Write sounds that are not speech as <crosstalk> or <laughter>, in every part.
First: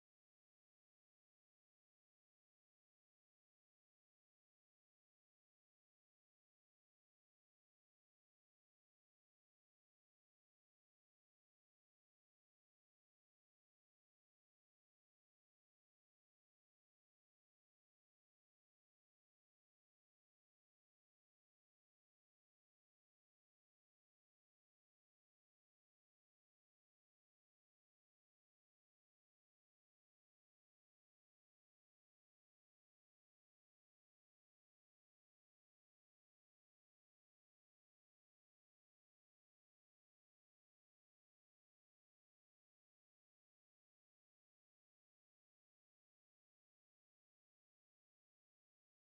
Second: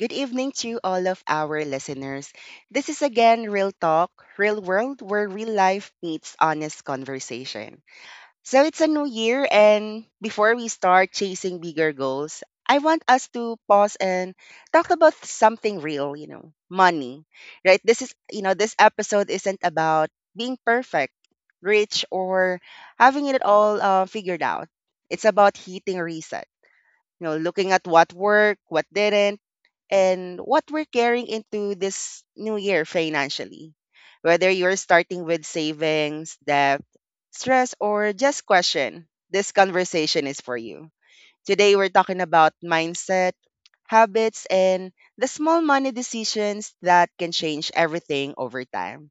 good evening to all of our listeners. This is again Real Talk, Real World, where real life meets honest conversation. So it's a new year, and before we start chasing bigger goals, I want us to pause and talk about something real, money, right? This is, you know, this episode isn't about being perfect, rich, or having it all figured out. It's about hitting reset, looking at what worked, what didn't, and what we're carrying into this new year financially. Whether you're starting with savings, debt, stress, or just question, this conversation is for you. Today, we're talking about mindset, habits, and the small money decisions that can change everything over time.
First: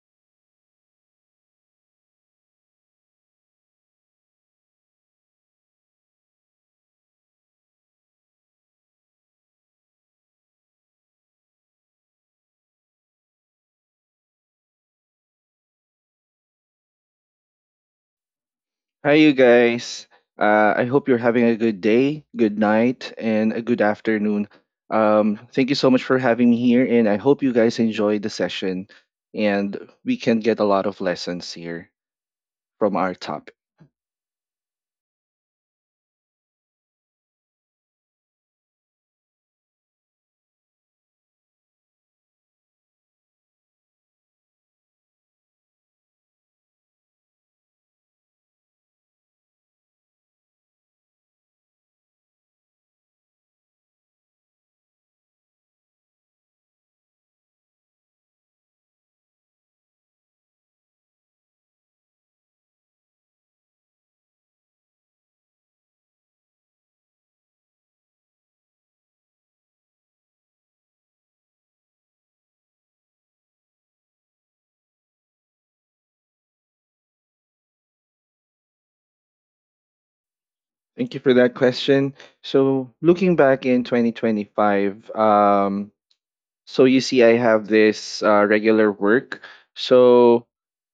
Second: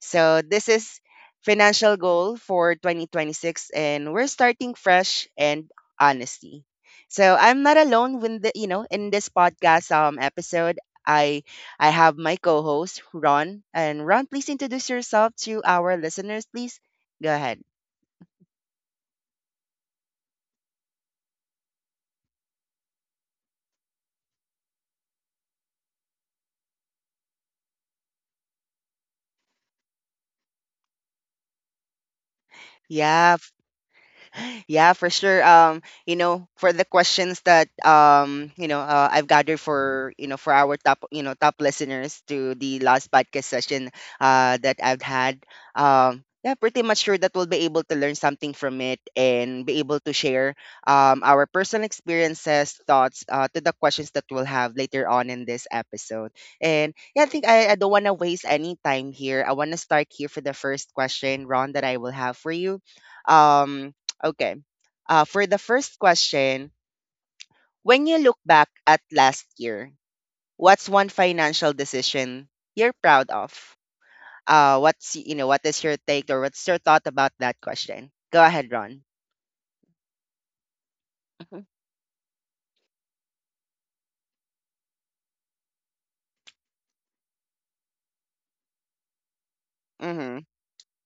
So, this is financial goal for 2026, and we're starting fresh and honesty. So, I'm not alone when the, you know in this podcast episode. I have my co-host Ron, and Ron, please introduce yourself to our listeners, please. Go ahead. Hi, you guys. I hope you're having a good day, good night, and a good afternoon. Thank you so much for having me here, and I hope you guys enjoy the session and we can get a lot of lessons here from Yeah, our topic. yeah, for sure. For the questions that I've gathered for our top you know top listeners to the last podcast session that I've had. Yeah, pretty much sure that we'll be able to learn something from it and be able to share our personal experiences, thoughts to the questions that we'll have later on in this episode. And yeah, I think I don't want to waste any time here. I want to start here for the first question, Ron, that I will have for you. Um, Okay. For the first question, when you look back at last year, what's one financial decision you're proud of? What is your take or what's your thought about that question? Go ahead, Ron. Thank you for Mm-hmm. that question. So, looking back in 2025, so you see, I have this regular work. Mm-hmm. So,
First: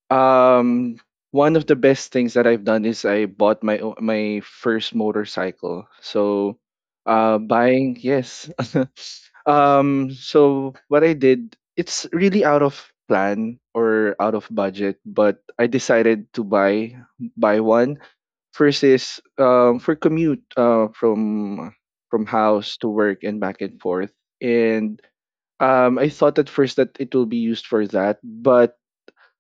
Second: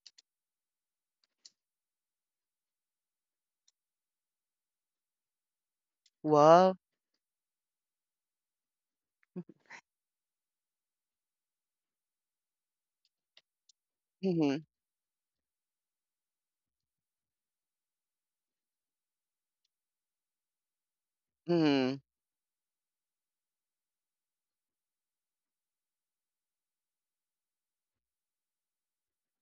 Um, One of the best things that I've done is I bought my first motorcycle. So, Well. Buying yes. <laughs> So what I did, it's really out of plan or out of Mm-hmm. budget, but I decided to buy one. First is for commute Mm-hmm. from house to work and back and forth, and I thought at first that it will be used for that, but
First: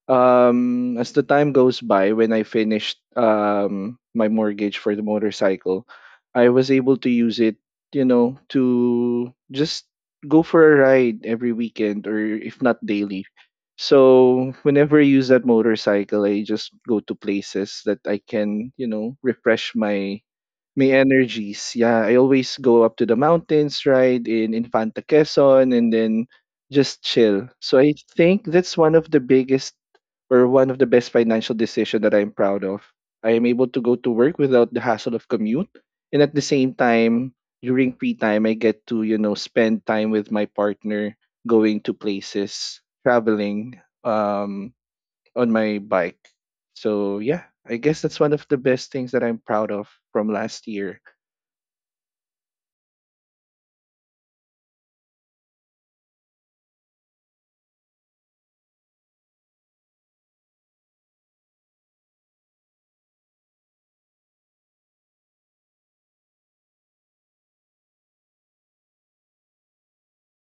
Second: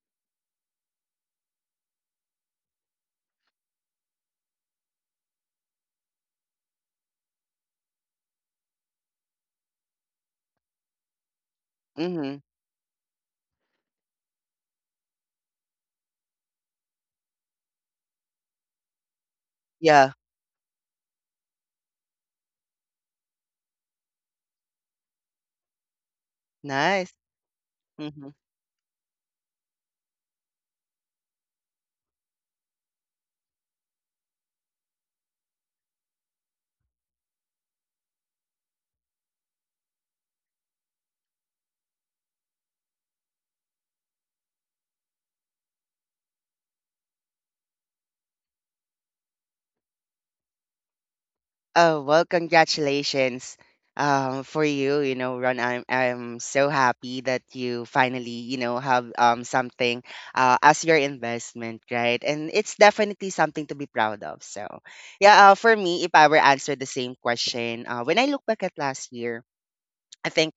as the time goes by, when I finished my mortgage for the motorcycle, I was able to use it, you know, to just go for a ride every weekend or Mm-hmm. if not daily. So whenever I use that motorcycle, I just go to places that I can, you know, refresh Yeah. my energies. Yeah, I always go up to the mountains, ride in Infanta Quezon, and then just Nice. chill. So I Mm-hmm. think that's one of the best financial decisions that I'm proud of. I am able to go to work without the hassle of commute. And at the same time, during free time, I get to, you know, spend time with my partner, going to places, traveling on my bike. So, yeah, I guess that's one of the best things that I'm proud of from last year. Oh, well, congratulations for you. You know, Ron, I'm so happy that you finally, have something as your investment, right? And it's definitely something to be proud of. So, yeah, for me, if I were answered the same question, when I look back at last year, I think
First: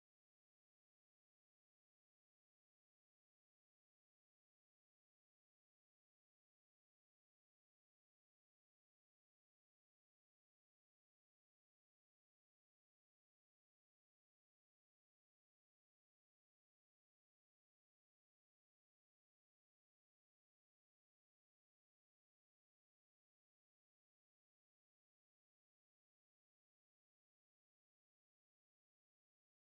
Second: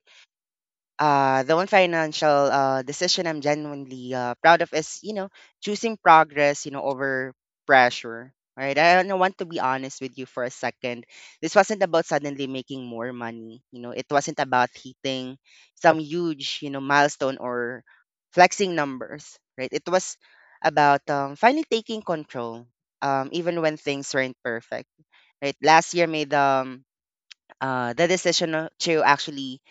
the one financial decision I'm genuinely proud of is, choosing progress, over pressure. Right. I don't want to be honest with you for a second. This wasn't about suddenly making more money. You know, it wasn't about hitting some huge, milestone or flexing numbers. Right. It was about finally taking control, even when things weren't perfect. Right. Last year made the decision to actually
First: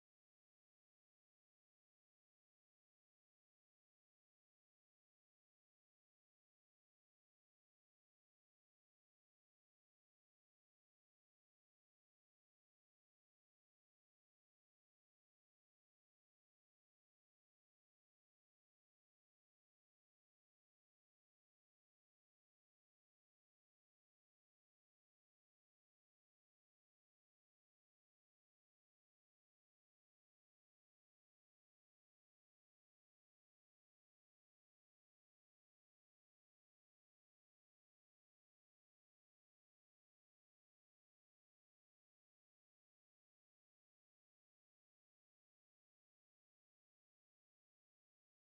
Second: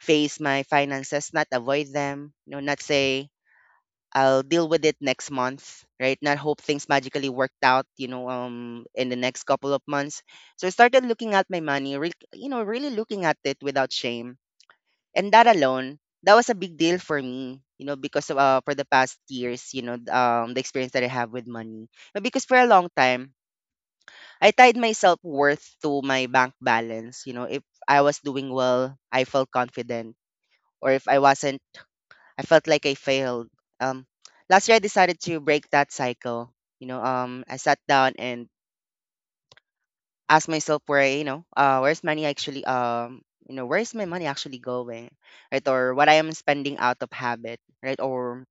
face my finances, not avoid them, not say I'll deal with it next month, right? Not hope things magically worked out, in the next couple of months. So I started looking at my money, really looking at it without shame. And that alone, that was a big deal for me, because of, for the past years, the experience that I have with money. But because for a long time, I tied my self worth to my bank balance. You know, if I was doing well, I felt confident. Or if I wasn't, I felt like I failed. Um, Last year I decided to break that cycle. You know, I sat down and asked myself where's my money actually going, right? Or what I am spending out of habit, right? Or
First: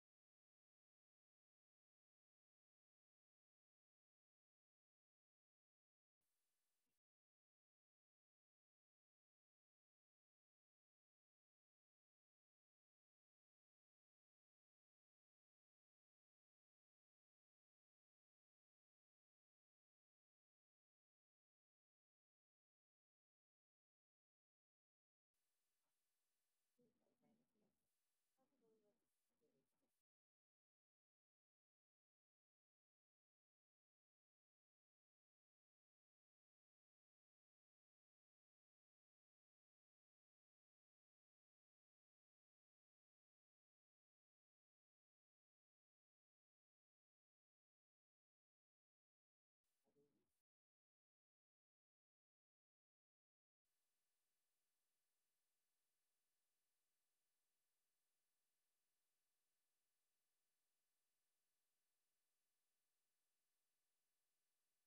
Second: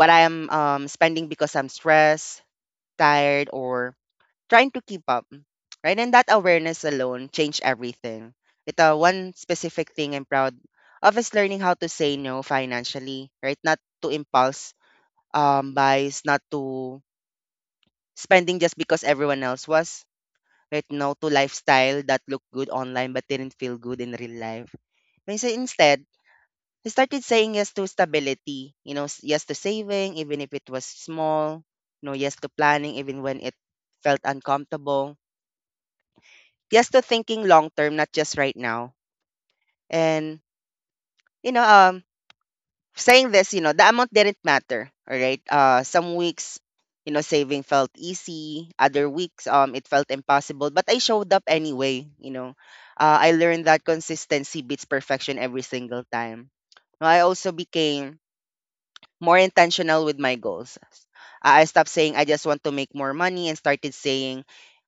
what I am spending because I'm stressed, tired, or trying to keep up, right? And that awareness alone changed everything. It one specific thing I'm proud of is learning how to say no financially, right? Not to impulse buys, not to spending just because everyone else was. Right now, to lifestyle that looked good online but didn't feel good in real life. And so instead, I started saying yes to stability. You know, yes to saving, even if it was small. You know, yes to planning, even when it felt uncomfortable. Yes to thinking long term, not just right now. And you know, um, saying this, the amount didn't matter. All right. Some weeks, saving felt easy. Other weeks, it felt impossible. But I showed up anyway. You know, I learned that consistency beats perfection every single time. I also became more intentional with my goals. I stopped saying I just want to make more money and started saying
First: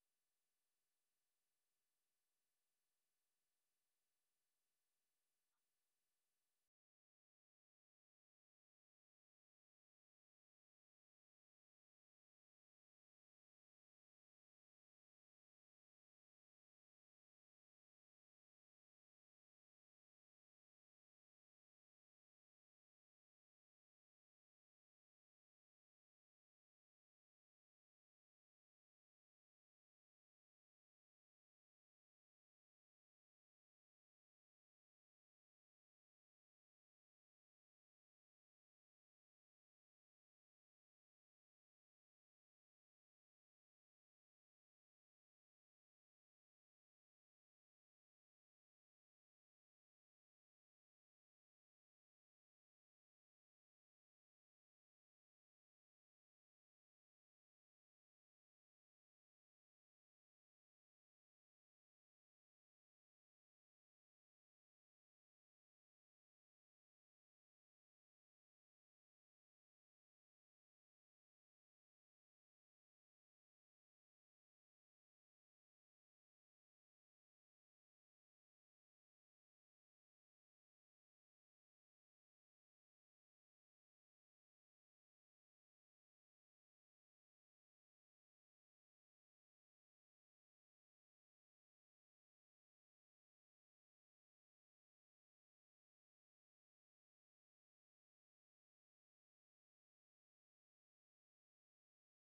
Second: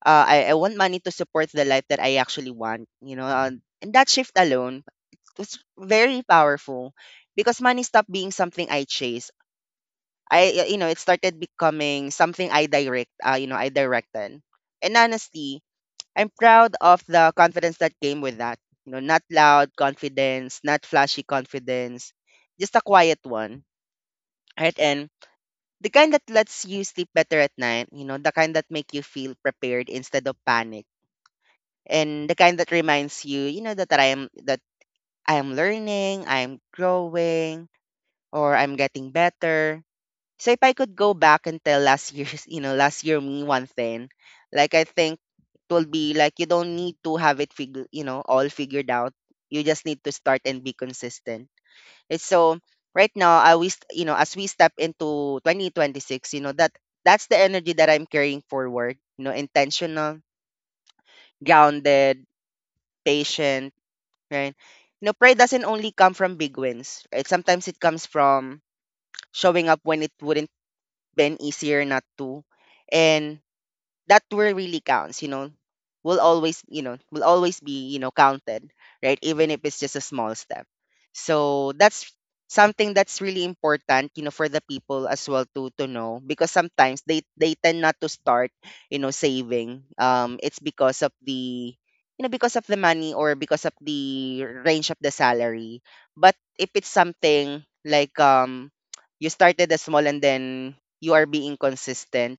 I want money to support the life that I actually want. You know, and that shift alone was very powerful because money stopped being something I chase. I you know it started becoming something I direct. You know, I directed. And honestly, I'm proud of the confidence that came with that. You know, not loud confidence, not flashy confidence, just a quiet one. Right? And the kind that lets you sleep better at night, the kind that make you feel prepared instead of panic. And the kind that reminds you, that I am learning, I'm growing, or I'm getting better. So if I could go back and tell last year's, <laughs> last year me one thing, like I think it will be like you don't need to have it all figured out. You just need to start and be consistent it's so Right now, I we st- you know as we step into 2026, that that's the energy that I'm carrying forward. You know, intentional, grounded, patient, right? You know, pride doesn't only come from big wins. Right? Sometimes it comes from showing up when it wouldn't been easier not to, and that tour really counts, will always, will always be, counted, right? Even if it's just a small step. So that's something that's really important, for the people as well to know because sometimes they tend not to start, saving. It's because of the money or because of the range of the salary. But if it's something like you started as small and then you are being consistent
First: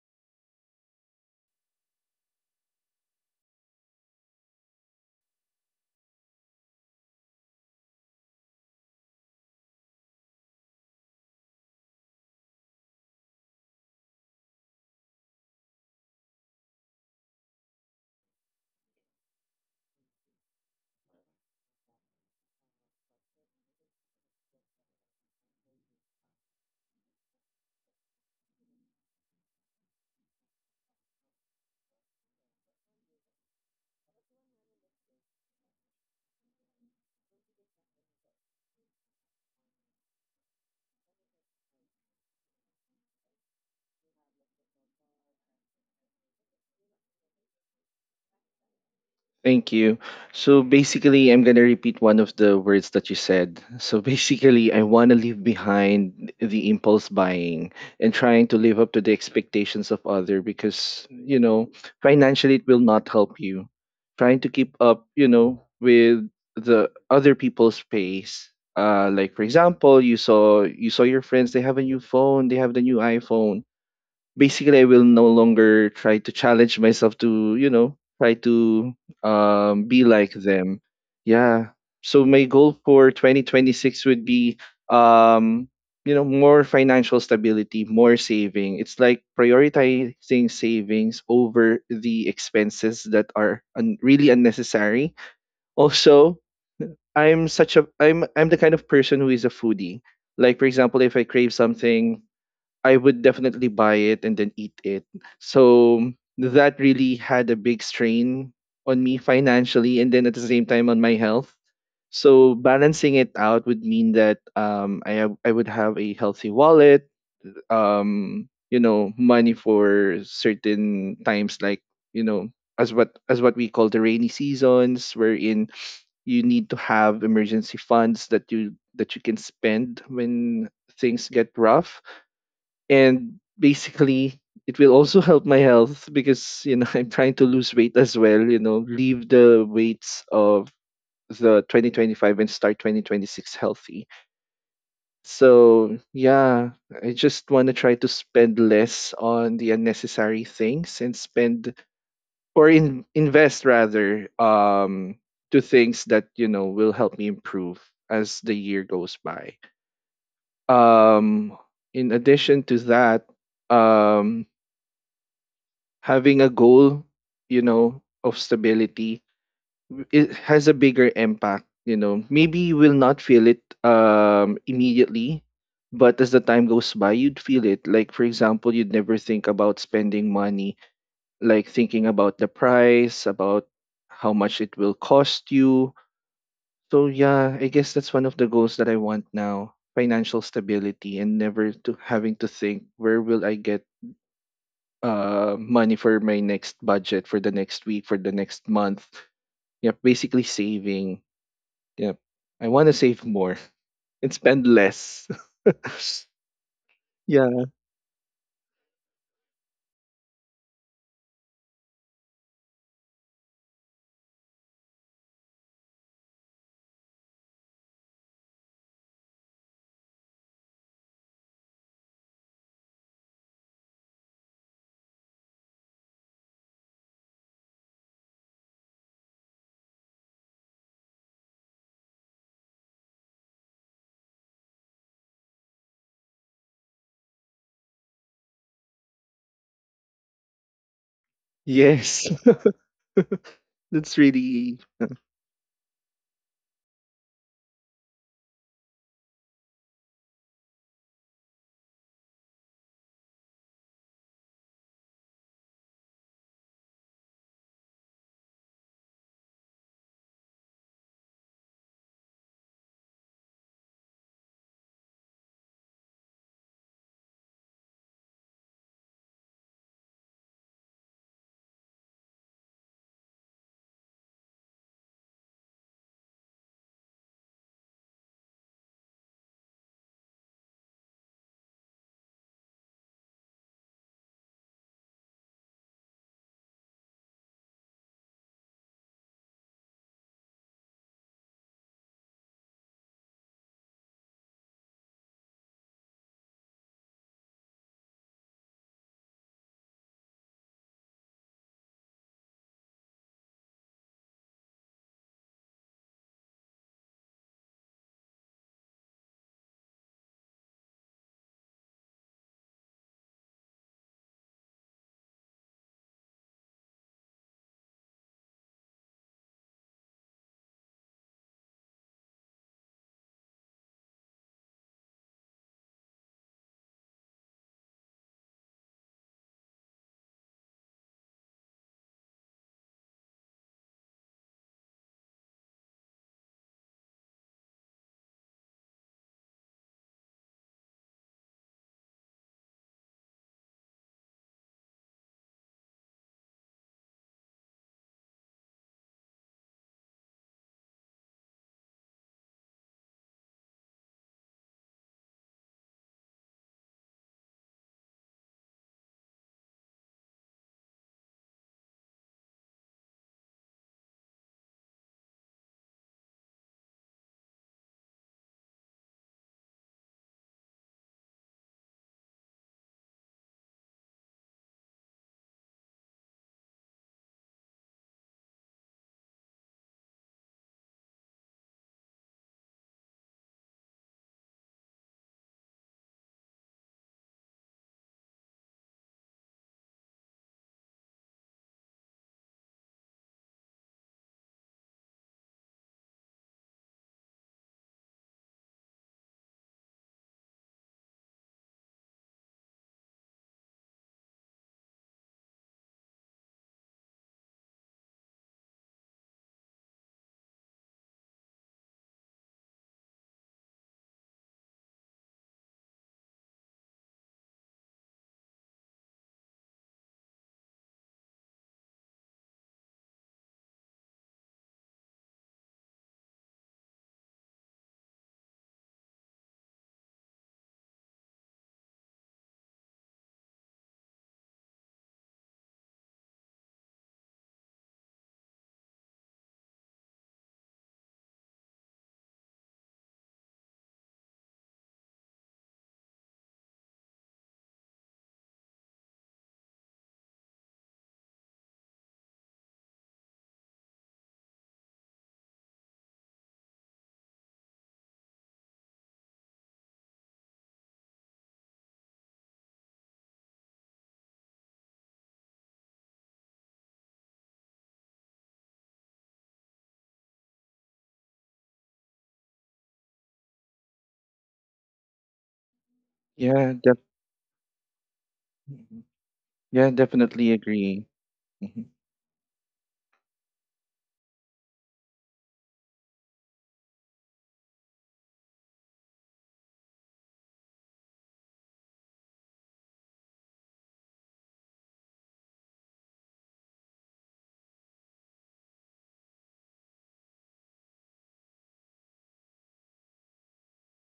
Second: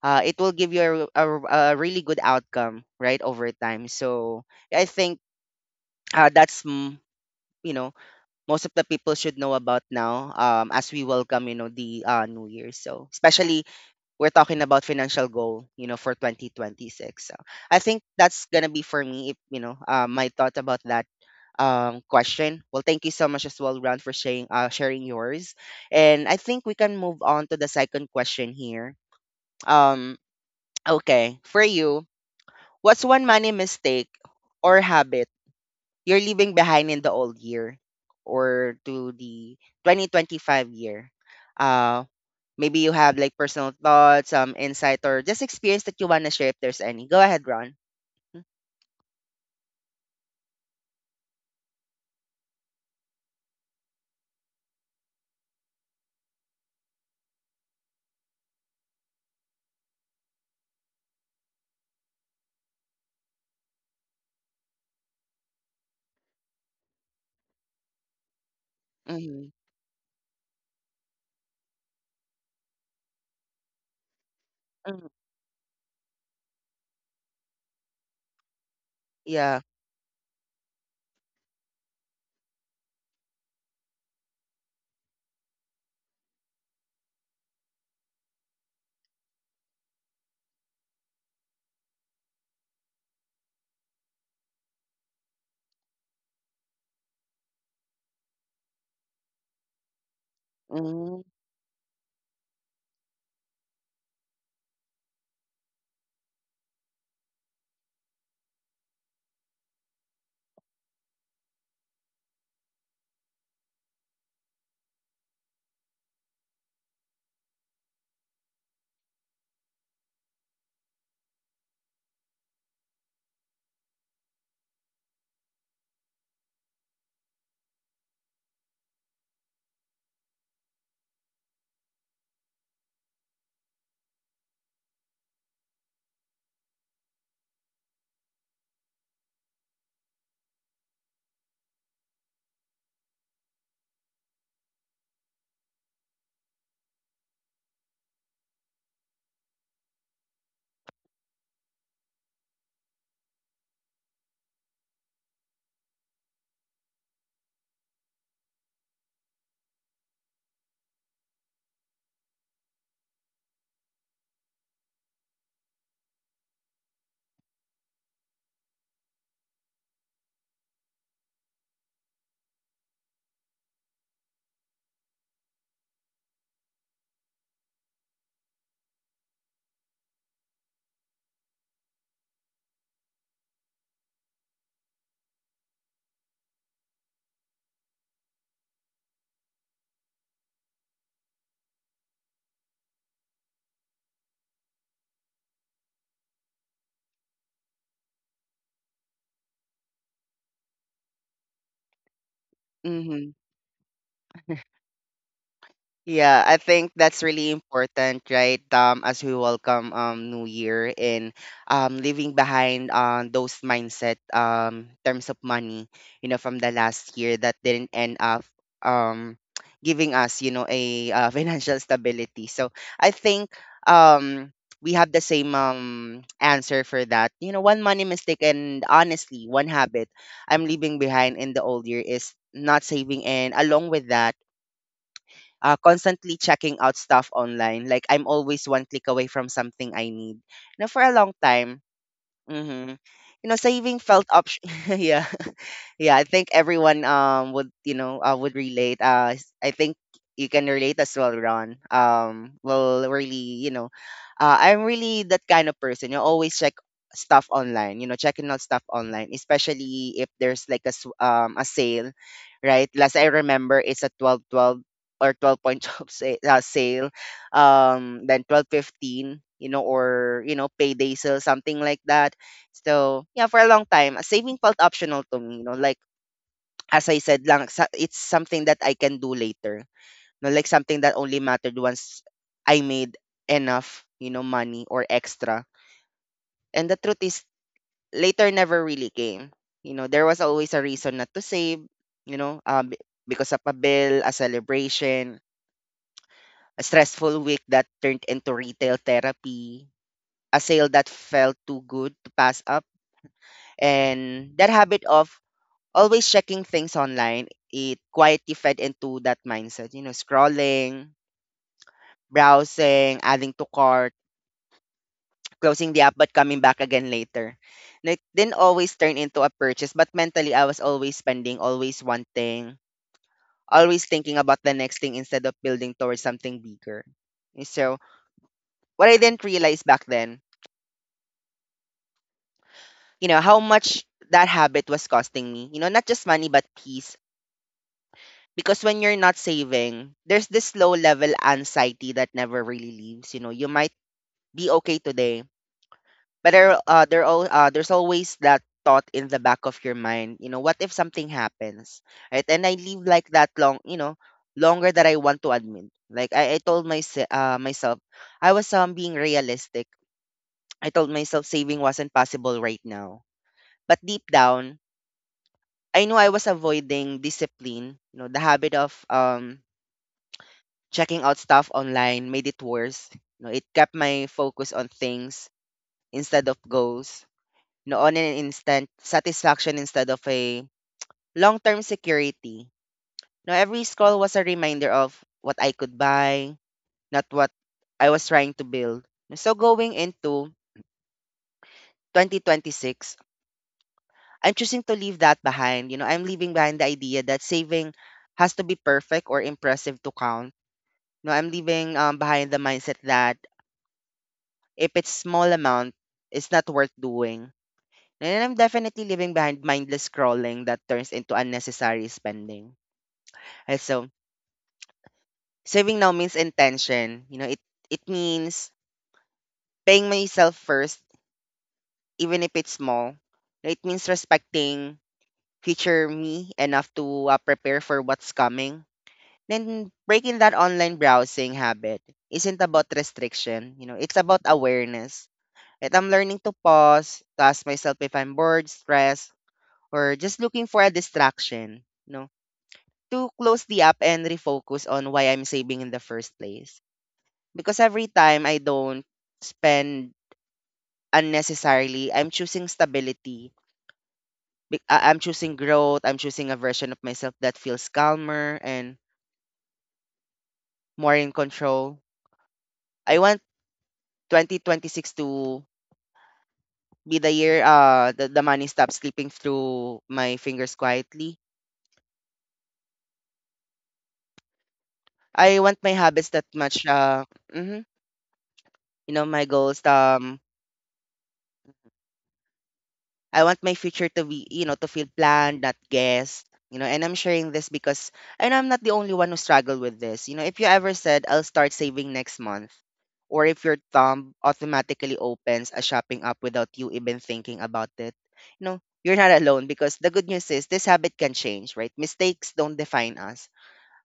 it will give you a really good outcome right over time. So I think that's mm, you know most of the people should know about now, as we welcome the new year. So especially we're talking about financial goal for 2026. So I think that's gonna be for me, if you know my thought about that question. Well, thank you so much as well, Ron, for sharing yours. And I think we can move on to the second question here. um okay. For you, what's one money mistake or habit you're leaving behind in the old year or to the 2025 year? Uh, Maybe you have like personal thoughts, some insight, or just experience that you want to share if there's any. Go ahead, Ron. Thank you. So basically, I'm going to repeat one of the words that you said. So <laughs> basically, I want to leave behind the impulse buying and trying to live up to the expectations of other because, you know, financially it will not help you. Trying to keep up, you know, with the other people's pace. Like for Mm-hmm. example, you saw your friends. They have a new phone. They have the new iPhone basically I will no longer try to challenge myself to, you know, try to Yeah. Be like them. Yeah. So my goal for 2026 would be um you know more financial stability, more saving. It's like prioritizing savings over the expenses that are really unnecessary. Also, I'm such a I'm the kind of person who is a foodie. Like for example, if Mm-hmm. I crave something I would definitely buy it and then eat it. So that really had a big strain on me financially and then at the same time on my health. So balancing it out would mean that I would have a healthy wallet, you know, money for certain times like you know as what we call the rainy seasons, wherein you need to have emergency funds that you can spend when things get rough and basically it will also help my health because you know <laughs> I'm trying to lose weight as well, you know, leave the weights of the 2025 and start 2026 healthy. So, yeah, I just want to try to spend less on the unnecessary things and spend invest rather to things that, you know, will help me improve as the year goes by. Um in addition to that, um having a goal, you know, of stability it has a bigger impact, you know. Maybe you will not feel it immediately, but as the time goes by, you'd feel it. Like for example, you'd never think about spending money, like thinking about the price, about how much it will cost you. So yeah, I guess that's one of the goals that I want now. Financial stability and never to having to think where will I get money for my next budget for the next week for the next month. Yep, basically saving. Yep, I want to save Mm-hmm. more <laughs> and spend less. <laughs> Yeah, I think that's really yeah. important, right? As we welcome New Year and leaving behind those mindset terms of money, from the last year that didn't end up um <tsk> giving us, a <laughs> financial stability. So I think um we have the same <tsk> answer for that. You know, one money mistake and honestly, one habit I'm leaving behind in the old year is not saving, and along with that constantly checking out stuff online. Like I'm always one click away from something I need. Now for a long time, Yes. hmm you know, <laughs> saving That's felt option. really. <laughs> Yeah, yeah, I think everyone would you know would relate. I think you can relate as well, Ron. Well, really, I'm really that kind of person. You always check stuff online. You know, checking out stuff online, especially if there's like a sale, right? Last I remember, it's a 12.12 or twelve point <laughs> twelve sale. Then 12.15. You know, or payday sale, something like that. So yeah, for a long time, saving felt optional to me. You know, like as I said lang, sa it's something that I can do later. No, like something that only mattered once I made enough, money or extra. And the truth is, later never really came. You know, there was always a reason not to save, you know, um, because of a bill, a celebration, a stressful week that turned into retail therapy, a sale that felt too good to pass up. And that habit of always checking things online, it quietly fed into that mindset, you know, scrolling, browsing, adding to cart, closing the app but coming back again later. Like didn't always turn into a purchase, but mentally I was always spending, always wanting, always thinking about the next thing instead of building towards something bigger. And so what I didn't realize back then, you know, how much that habit was costing me. You know, not just money but peace, because when you're not saving, there's this low level anxiety that never really leaves. You know, you might be okay today, but there's always that thought in the back of your mind. You know, what if something happens, right? And I live like that long, you know, longer than I want to admit. Like I told myself, I was being realistic. I told myself saving wasn't possible right now, but deep down, I knew I was avoiding discipline. You know, the habit of checking out stuff online made it worse. You know, it kept my focus on things instead of goals. You know, on an instant satisfaction instead of a long-term security. You know, every scroll was a reminder of what I could buy, not what I was trying to build. So going into 2026, I'm choosing to leave that behind. You know, I'm leaving behind the idea that saving has to be perfect or impressive to count. No, I'm leaving behind the mindset that if it's small amount, it's not worth doing. And I'm definitely leaving behind mindless scrolling that turns into unnecessary spending. Also, saving now means intention. You know, it means paying myself first, even if it's small. It means respecting future me enough to prepare for what's coming. Then breaking that online browsing habit isn't about restriction. You know, it's about awareness. And I'm learning to pause, to ask myself if I'm bored, stressed, or just looking for a distraction, you know, to close the app and refocus on why I'm saving in the first place. Because every time I don't spend unnecessarily, I'm choosing stability. I'm choosing growth. I'm choosing a version of myself that feels calmer and more in control. I want 2026 to be the year the money stops slipping through my fingers quietly. I want my habits that Yeah. match Def- mhm, Mhm. you know my goals yeah. Definitely agree. Mhm. I want my future to be, you know, to feel planned, not guessed. You know, and I'm sharing this because I know I'm not the only one who struggled with this. You know, if you ever said I'll start saving next month, or if your thumb automatically opens a shopping app without you even thinking about it, you know, you're not alone, because the good news is this habit can change, right? Mistakes don't define us.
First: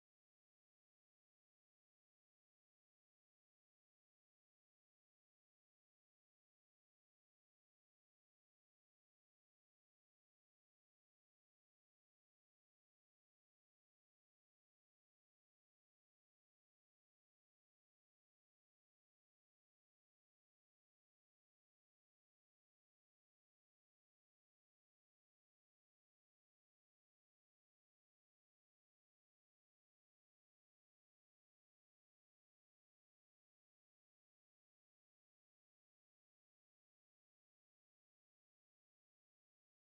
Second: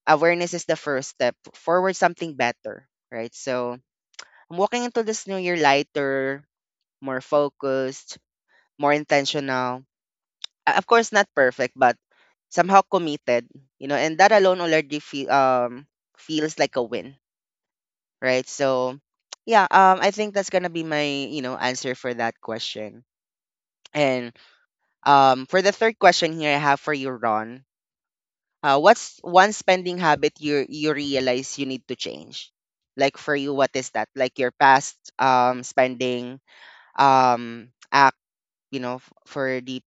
Awareness is the first step forward something better, right? So I'm walking into this new year lighter, more focused, more intentional, of course not perfect but somehow committed, you know, and that alone already feels like a win, right? So yeah, I think that's gonna be my, you know, answer for that question. And for the third question here I have for you, Ron, what's one spending habit you realize you need to change? Like for you, what is that? Like your past spending, um you know, for the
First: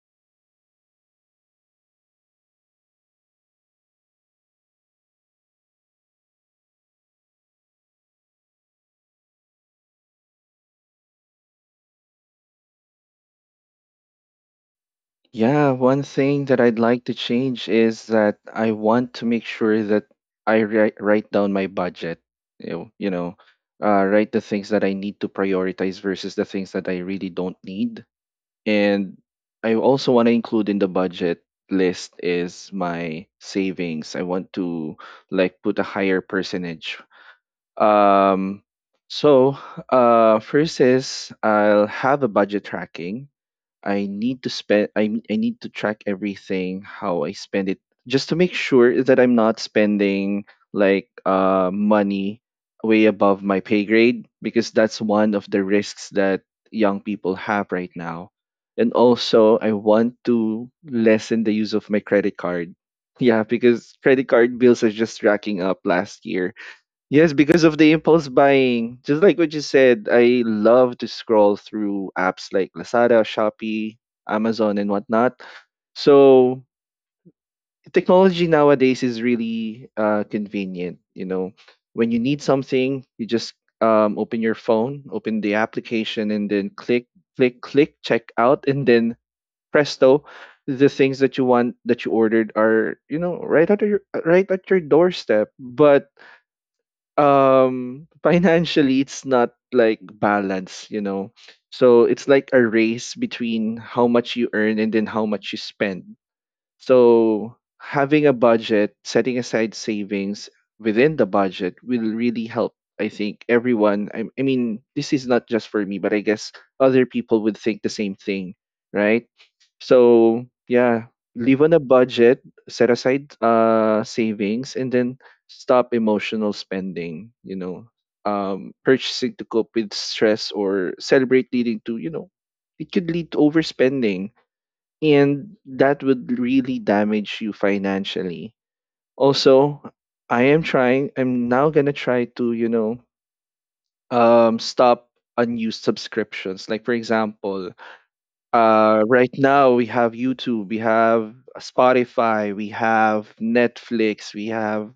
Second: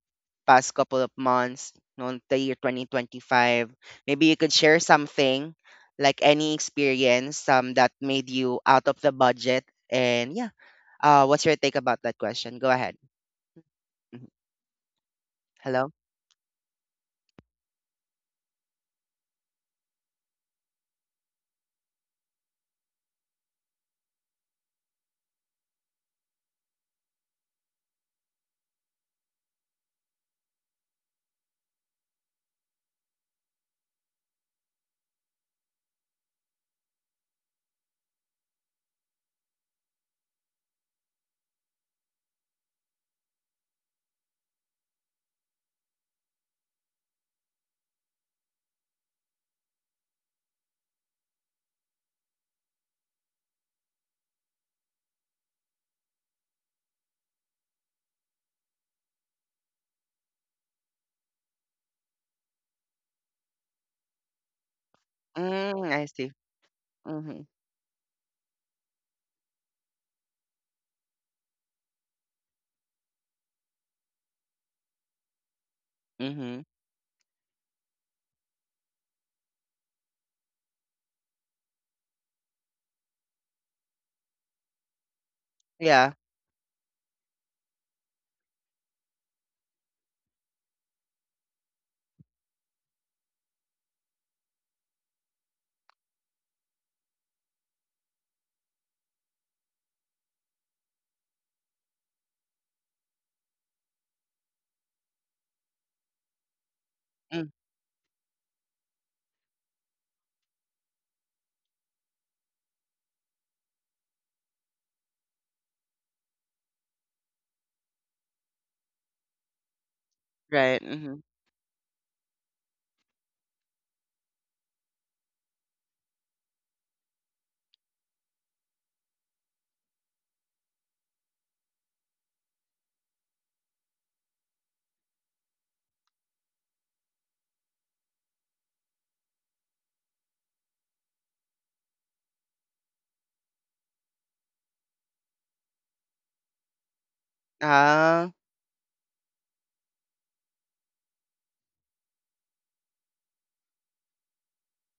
past couple of months, you know, the year 2025. Maybe you could share something like any experience that made you out of the budget. And yeah, what's your take about that question? Go ahead. Mhm. Yeah. Hello? One thing that I'd like to change is that I want to make sure that I write down my budget. You know, you know, write the things that I need to prioritize versus the things that I really don't need. And I also want to include in the budget list is my savings. I want to like put a higher percentage. Um so first is I'll have a budget tracking. I need to spend I need to track everything how I spend it just to make sure that I'm not spending like money way above my pay grade because that's one of the risks that young people have right now. And also I want to lessen the use of my credit card. Yeah, because credit card bills are just racking Mm, up I see. last year. Mm-hmm. Yes, because of the impulse buying. Just like what you said, I love to scroll through apps like Lazada, Shopee, Amazon, and whatnot. Mm-hmm. So technology nowadays is really convenient. You know, when you need something, you just open your phone, open the Yeah. application, and then click, click, click, check out, and then presto, the things that you want that you ordered are you know right at your doorstep. But <laughs> financially it's not like balance you know so it's like a race between how much you earn and then how much you spend. Mm, So having a budget, setting aside savings within the budget will really help. I think everyone, I mean, this is not just for me, but I guess other people would think the same thing, right? So, right. yeah, Mm-hmm. live on a budget, set aside savings, and then stop emotional spending, you know, purchasing to cope with stress or celebrate leading to, you know, it could lead to overspending and that would really damage you financially. Also, I'm now going to try to, you know, stop unused subscriptions. Like, for example, Ah. Right now we have YouTube, we have Spotify, we have Netflix, we have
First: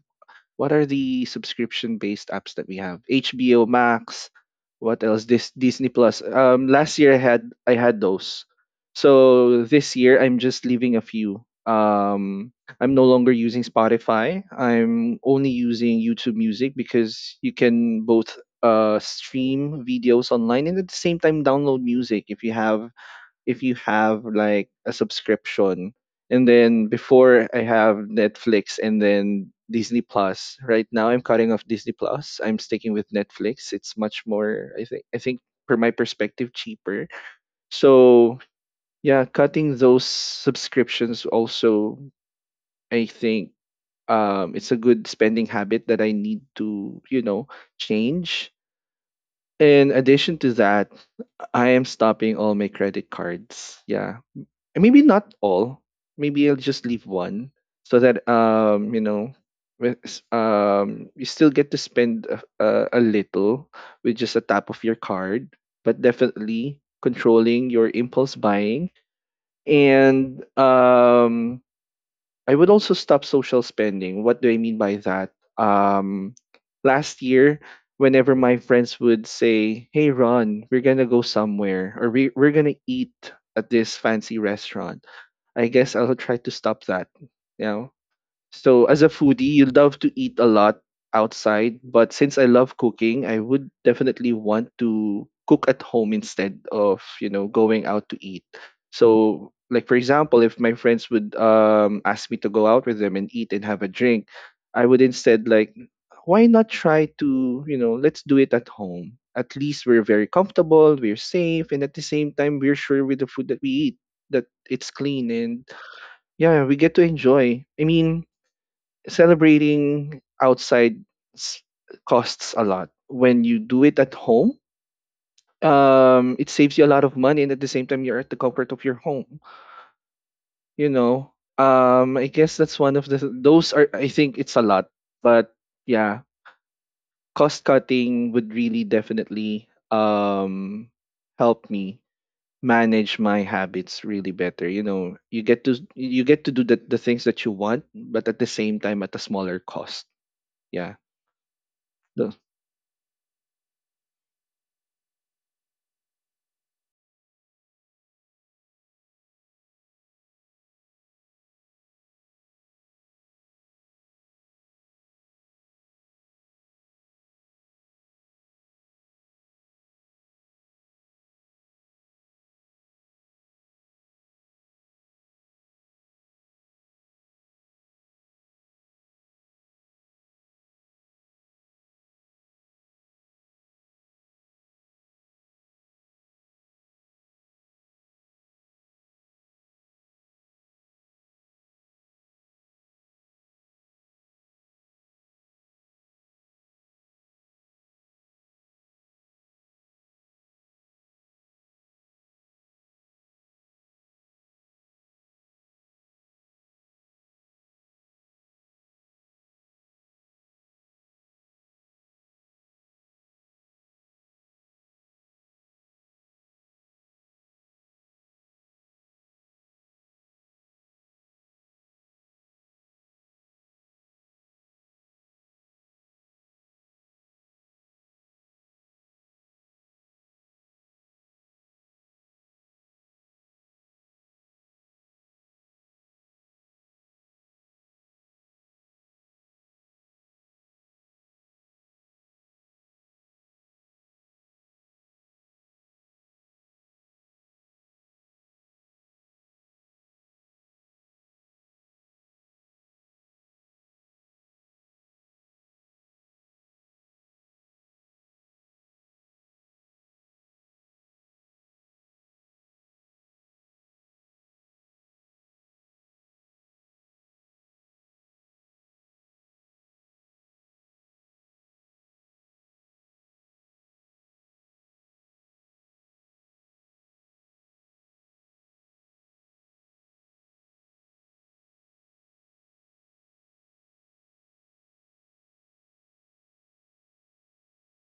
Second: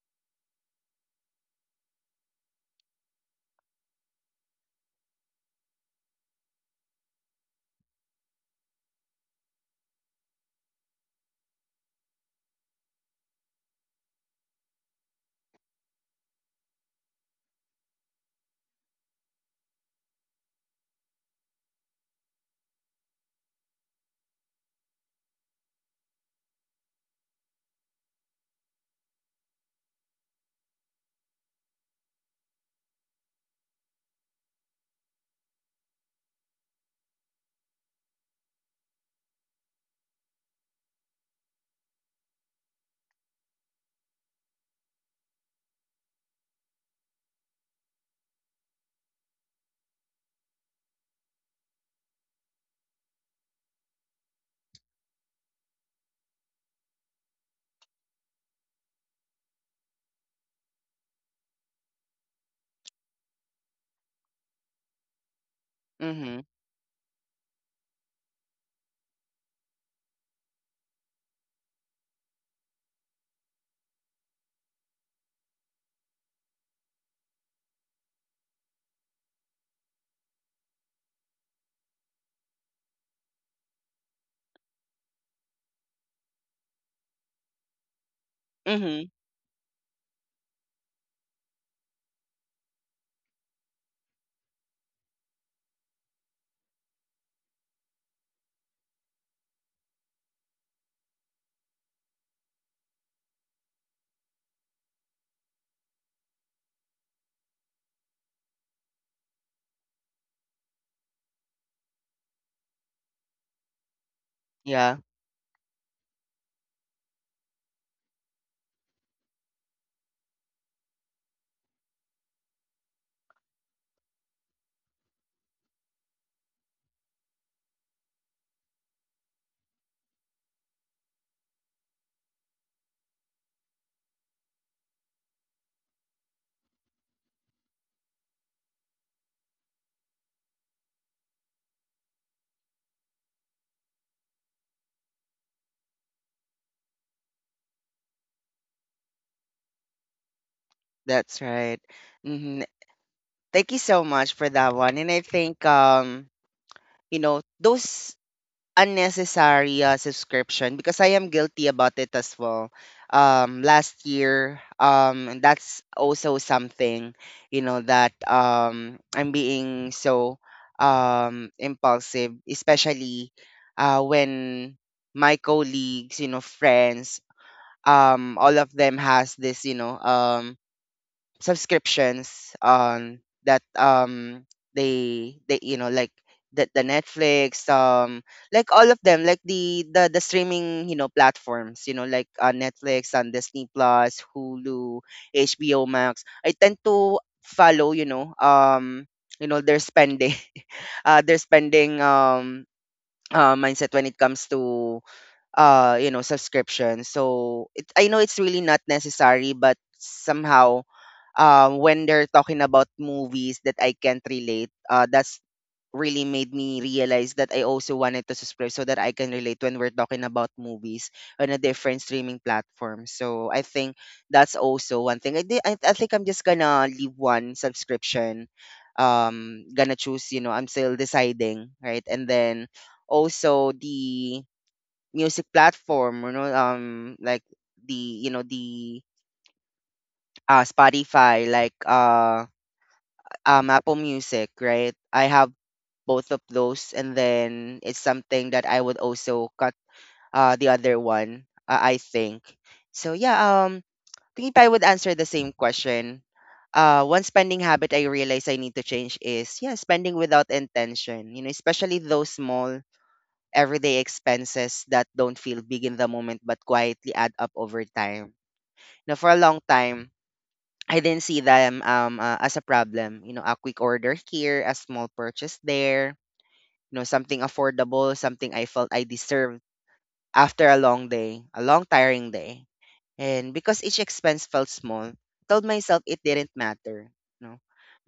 what are the subscription based apps that we have? HBO Max, what else? This Disney Plus. Last year I had those. So this year I'm just leaving a few. I'm no longer using Spotify. I'm only using YouTube Music because you can both stream videos online and at the same time download music if you have like a subscription. And then before I have Netflix and then Disney Plus, right now I'm cutting off Disney Plus. I'm sticking with Netflix. It's much more, I think from my perspective cheaper. So yeah, cutting those subscriptions also, I think it's a good spending habit that I need to, you know, change. In addition to that, I am stopping all my credit cards, yeah. And maybe not all. Maybe I'll just leave one so that you know you still get to spend a little with just a tap of your card, but Mm-hmm. definitely controlling your impulse buying and I would also stop social spending. What do I mean by that? Last year whenever my friends would say, "Hey Ron, we're going to go somewhere or we're going to eat at this fancy restaurant." I guess I'll try to stop that. You know? So as a Mm-hmm. foodie, you love to eat a lot outside, but since I love cooking, I would definitely want to cook at home instead of, you know, going out to eat. So like for example, if my friends would ask me to go out with them and eat and have a drink, I would instead like why not try to, you know, let's do it at home. At least we're very comfortable, we're safe, and at the same time we're sure with the food that we eat that it's Yeah, clean and yeah, yeah, we get to enjoy. I mean, celebrating outside s- costs a lot. When you do it at home, it saves you a lot of money, and at the same time, you're at the comfort of your home. You know, I guess that's one of the those are. I think it's a lot, but yeah, cost cutting would really definitely help me manage my habits really better. You know, you get to do the things that you want, but at the same time at a smaller cost, yeah. that's right. So- Hmm. Thank you so much for that one. And I think you know, those unnecessary subscription, because I am guilty about it as well. Last year, and that's also something, you know, that I'm being so impulsive, especially when my colleagues, you know, friends, all of them has this, you know, subscriptions that they you know like the Netflix like all of them like the streaming you know platforms, you know, like Netflix and Disney Plus, Hulu, HBO Max. I tend to follow, you know, you know their spending <laughs> their spending, mindset when it comes to you know subscription. So it, I know it's really not necessary, but somehow when they're talking about movies that I can't relate, that's really made me realize that I also wanted to subscribe so that I can relate when we're talking about movies on a different streaming platform. So I think that's also one thing I think I'm just gonna leave one subscription, gonna choose, you know, I'm still deciding, right? And then also the music platform, you know, like the you know the Spotify, like Apple Music, right? I have both of those, and then it's something that I would also cut the other one, I think. So yeah, um, I think if I would answer the same question. One spending habit I realize I need to change is yeah, spending without intention. You know, especially those small everyday expenses that don't feel big in the moment but quietly add up over time. Now for a long time, I didn't see them as a problem. You know, a quick order here, a small purchase there, you know, something affordable, something I felt I deserved after a long day, a long tiring day. And because each expense felt small, I told myself it didn't matter, you know.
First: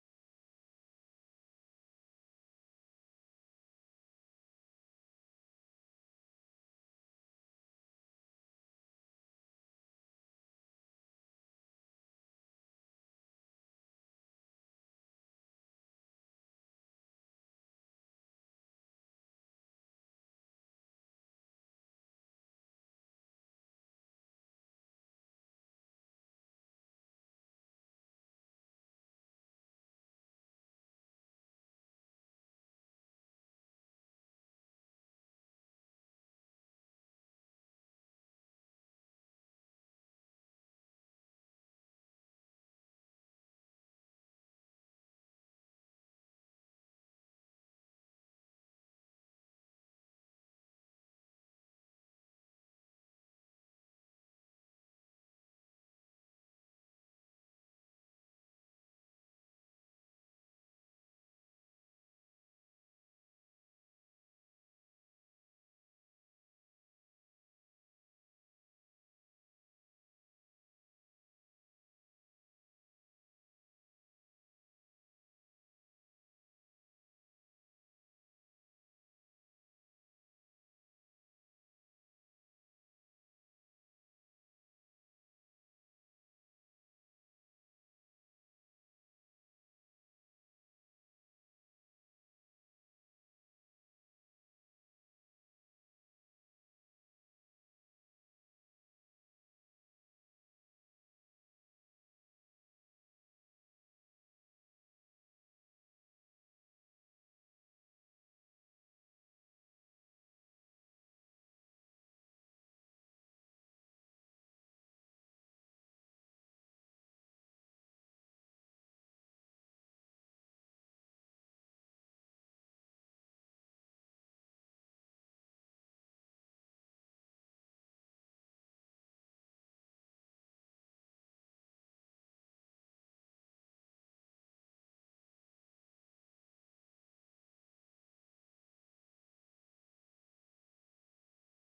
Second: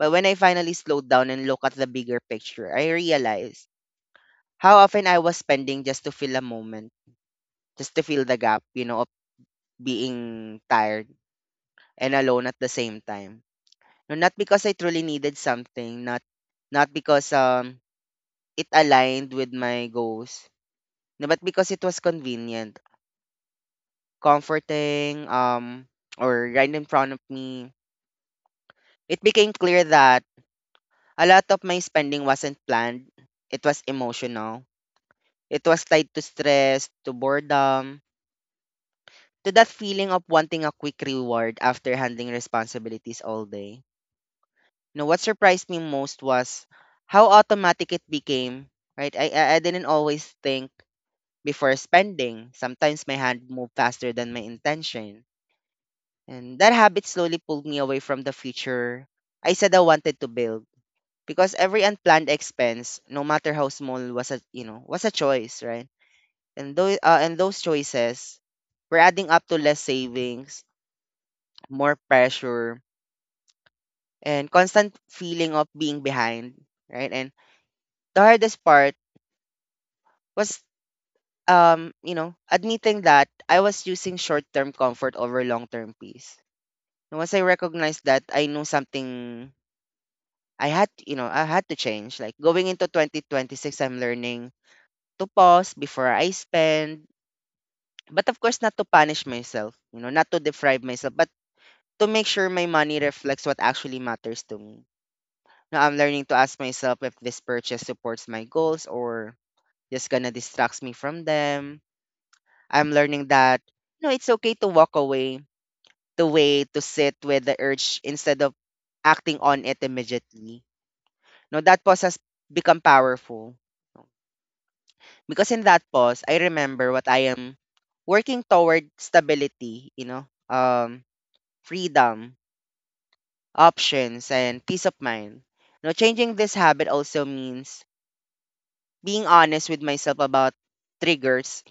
But when I finally slowed down and looked at the bigger picture, I realized how often I was spending just to fill a moment, just to fill the gap, you know, of being tired and alone at the same time. No, not because I truly needed something, not not because it aligned with my goals, no, but because it was convenient, comforting, or right in front of me. It became clear that a lot of my spending wasn't planned. It was emotional. It was tied to stress, to boredom, to that feeling of wanting a quick reward after handling responsibilities all day. No, what surprised me most was how automatic it became, right? I didn't always think before spending. Sometimes my hand moved faster than my intention. And that habit slowly pulled me away from the future I said I wanted to build. Because every unplanned expense, no matter how small, was a you know was a choice, right? And those choices were adding up to less savings, more pressure, and constant feeling of being behind, right? And the hardest part was you know admitting that I was using short-term comfort over long-term peace. And once I recognized that, I knew something I had, you know, I had to change. Like going into 2026, I'm learning to pause before I spend, but of course not to punish myself, you know, not to deprive myself, but to make sure my money reflects what actually matters to me. Now I'm learning to ask myself if this purchase supports my goals or just gonna distracts me from them. I'm learning that no, it's okay to walk away, to wait, to sit with the urge instead of acting on it immediately. No, that pause has become powerful because in that pause, I remember what I am working toward stability, you know, freedom, options, and peace of mind. Now, changing this habit also means being honest with myself about triggers.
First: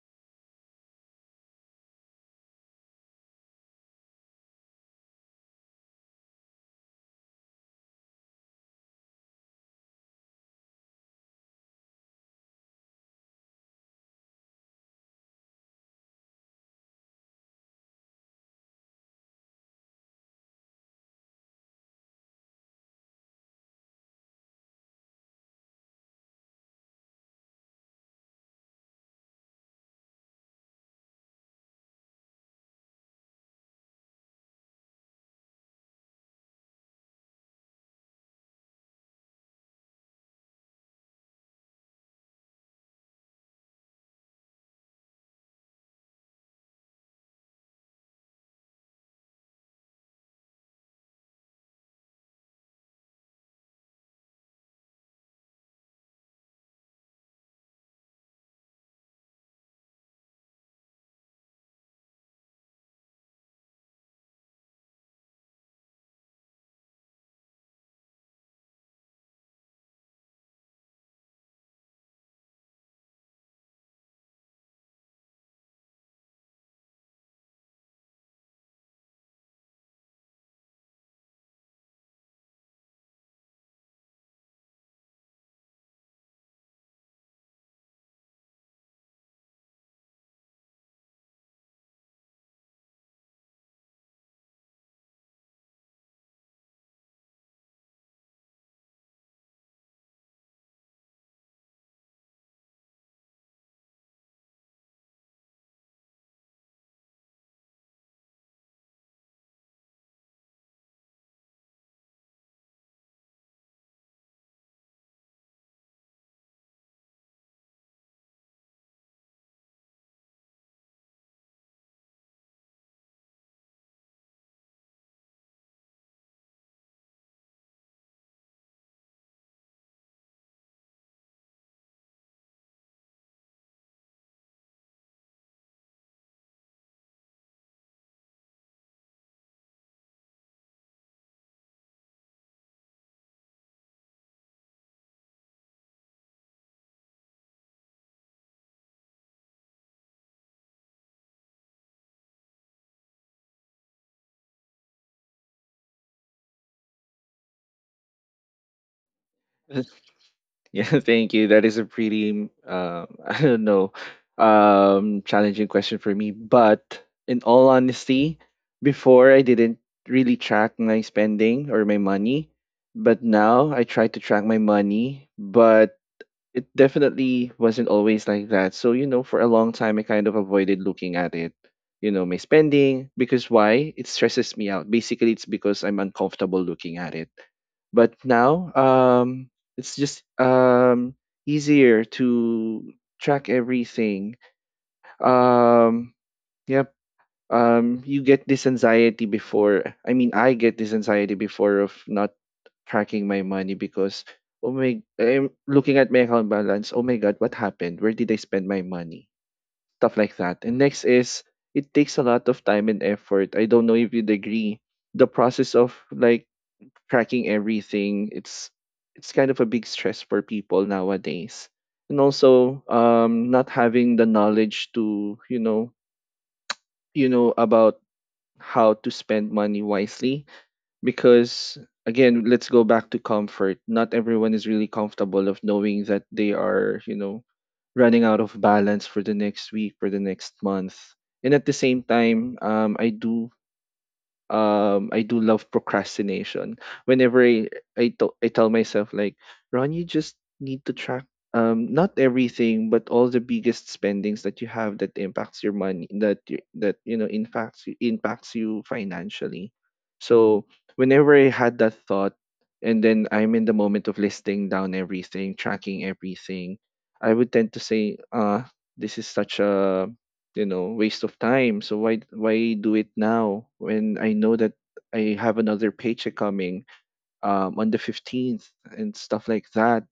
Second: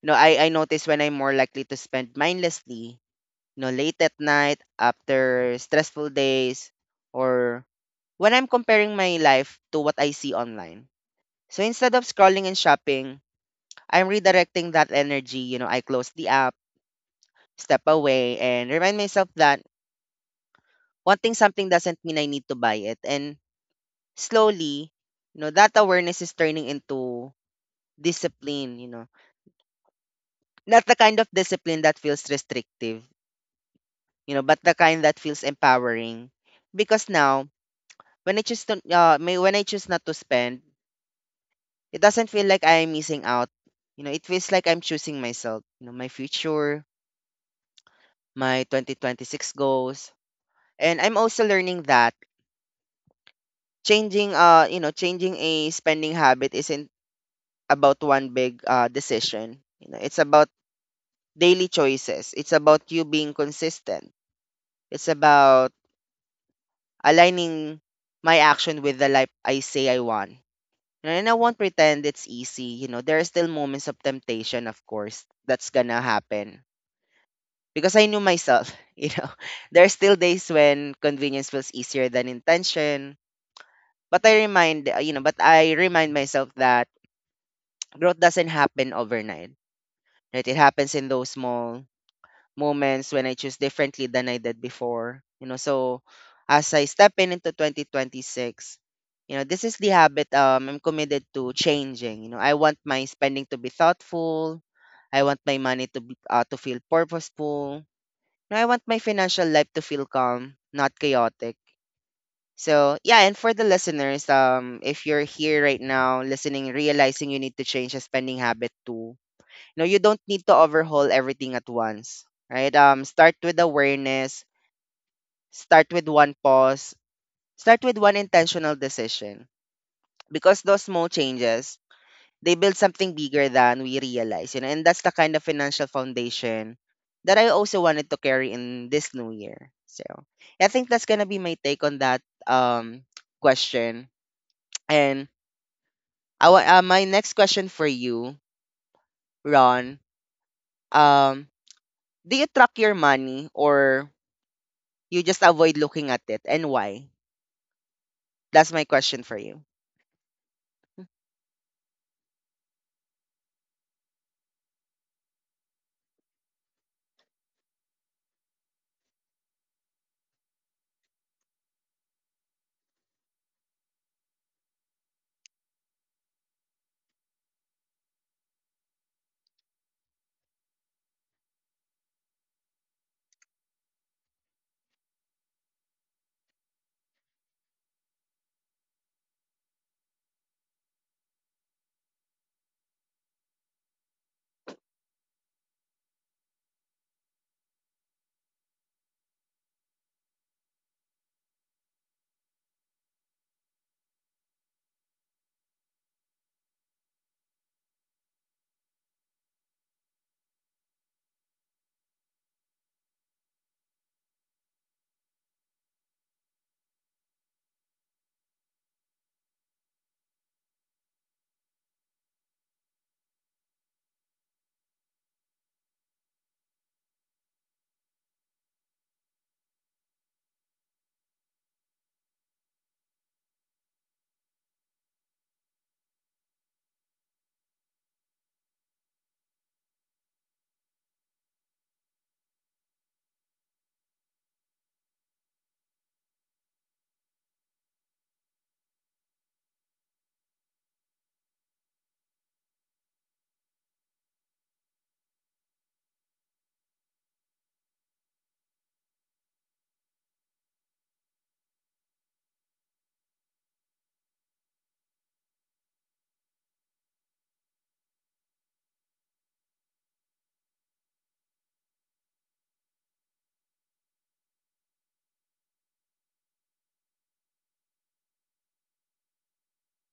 You know, I notice when I'm more likely to spend mindlessly, you know, late at night after stressful days or when I'm comparing my life to what I see online. So instead of scrolling and shopping, I'm redirecting that energy. You know, I close the app, step away, and remind myself that wanting something doesn't mean I need to buy it. And slowly, you know, that awareness is turning into discipline, you know. Not the kind of discipline that feels restrictive, you know, but the kind that feels empowering. Because now when I choose to may when I choose not to spend, it doesn't feel like I am missing out. You know, it feels like I'm choosing myself, you know, my future, my 2026 goals. And I'm also learning that changing you know, changing a spending habit isn't about one big decision. You know, it's about daily choices. It's about you being consistent. It's about aligning my action with the life I say I want. And I won't pretend it's easy. You know, there are still moments of temptation, of course, that's gonna happen. Because I knew myself, <laughs> you know, there are still days when convenience feels easier than intention. But I remind, you know, but I remind myself that <tsk> growth doesn't happen overnight, right? It happens in those small moments when I choose differently than I did before. You know, so as I step in into 2026, you know, this is the habit I'm committed to changing. You know, I want my spending to be thoughtful. I want my money to feel purposeful. And I want my financial life to feel calm, not chaotic. So yeah, and for the listeners, if you're here right now listening, realizing you need to change a spending habit too, no, you don't need to overhaul everything at once, right? Start with awareness, start with one pause, start with one intentional decision, because those small changes they build something bigger than we realize, you know, and that's the kind of financial foundation that I also wanted to carry in this new year. So I think that's gonna be my take on that question. And my next question for you, Ron, um, do you track your money, or you just avoid looking at it, and why? That's my question for you. <laughs> yeah, thank you. That is a pretty <laughs> I don't know, challenging question for me, but in all honesty, before I didn't really track my spending or my money, but now I try to track my money. But it definitely wasn't always like that. So, you know, for a long time, I kind of avoided looking at it, you know, my spending, because why? It stresses me out. Basically, it's because I'm uncomfortable looking at it. But now, it's just easier to track everything. Um, yep. You get this anxiety before. I mean, I get this anxiety before of not tracking my money, because oh my, I'm looking at my account balance, oh my god, what happened? Where did I spend my money? Stuff like that. And next is, it takes a lot of time and effort. I don't know if you'd agree. The process of like tracking everything, it's kind of a big stress for people nowadays. And also not having the knowledge to, you know, about how to spend money wisely, because again, let's go back to comfort. Not everyone is really comfortable of knowing that they are, you know, running out of balance for the next week, for the next month. And at the same time, I do love procrastination. Whenever I I tell myself like, Ron, you just need to track, not everything, but all the biggest spendings that you have that impacts your money, that you know, impacts you financially. So whenever I had that thought and then I'm in the moment of listing down everything, tracking everything, I would tend to say, this is such a, you know, waste of time. So why do it now when I know that I have another paycheck coming on the 15th and stuff like that.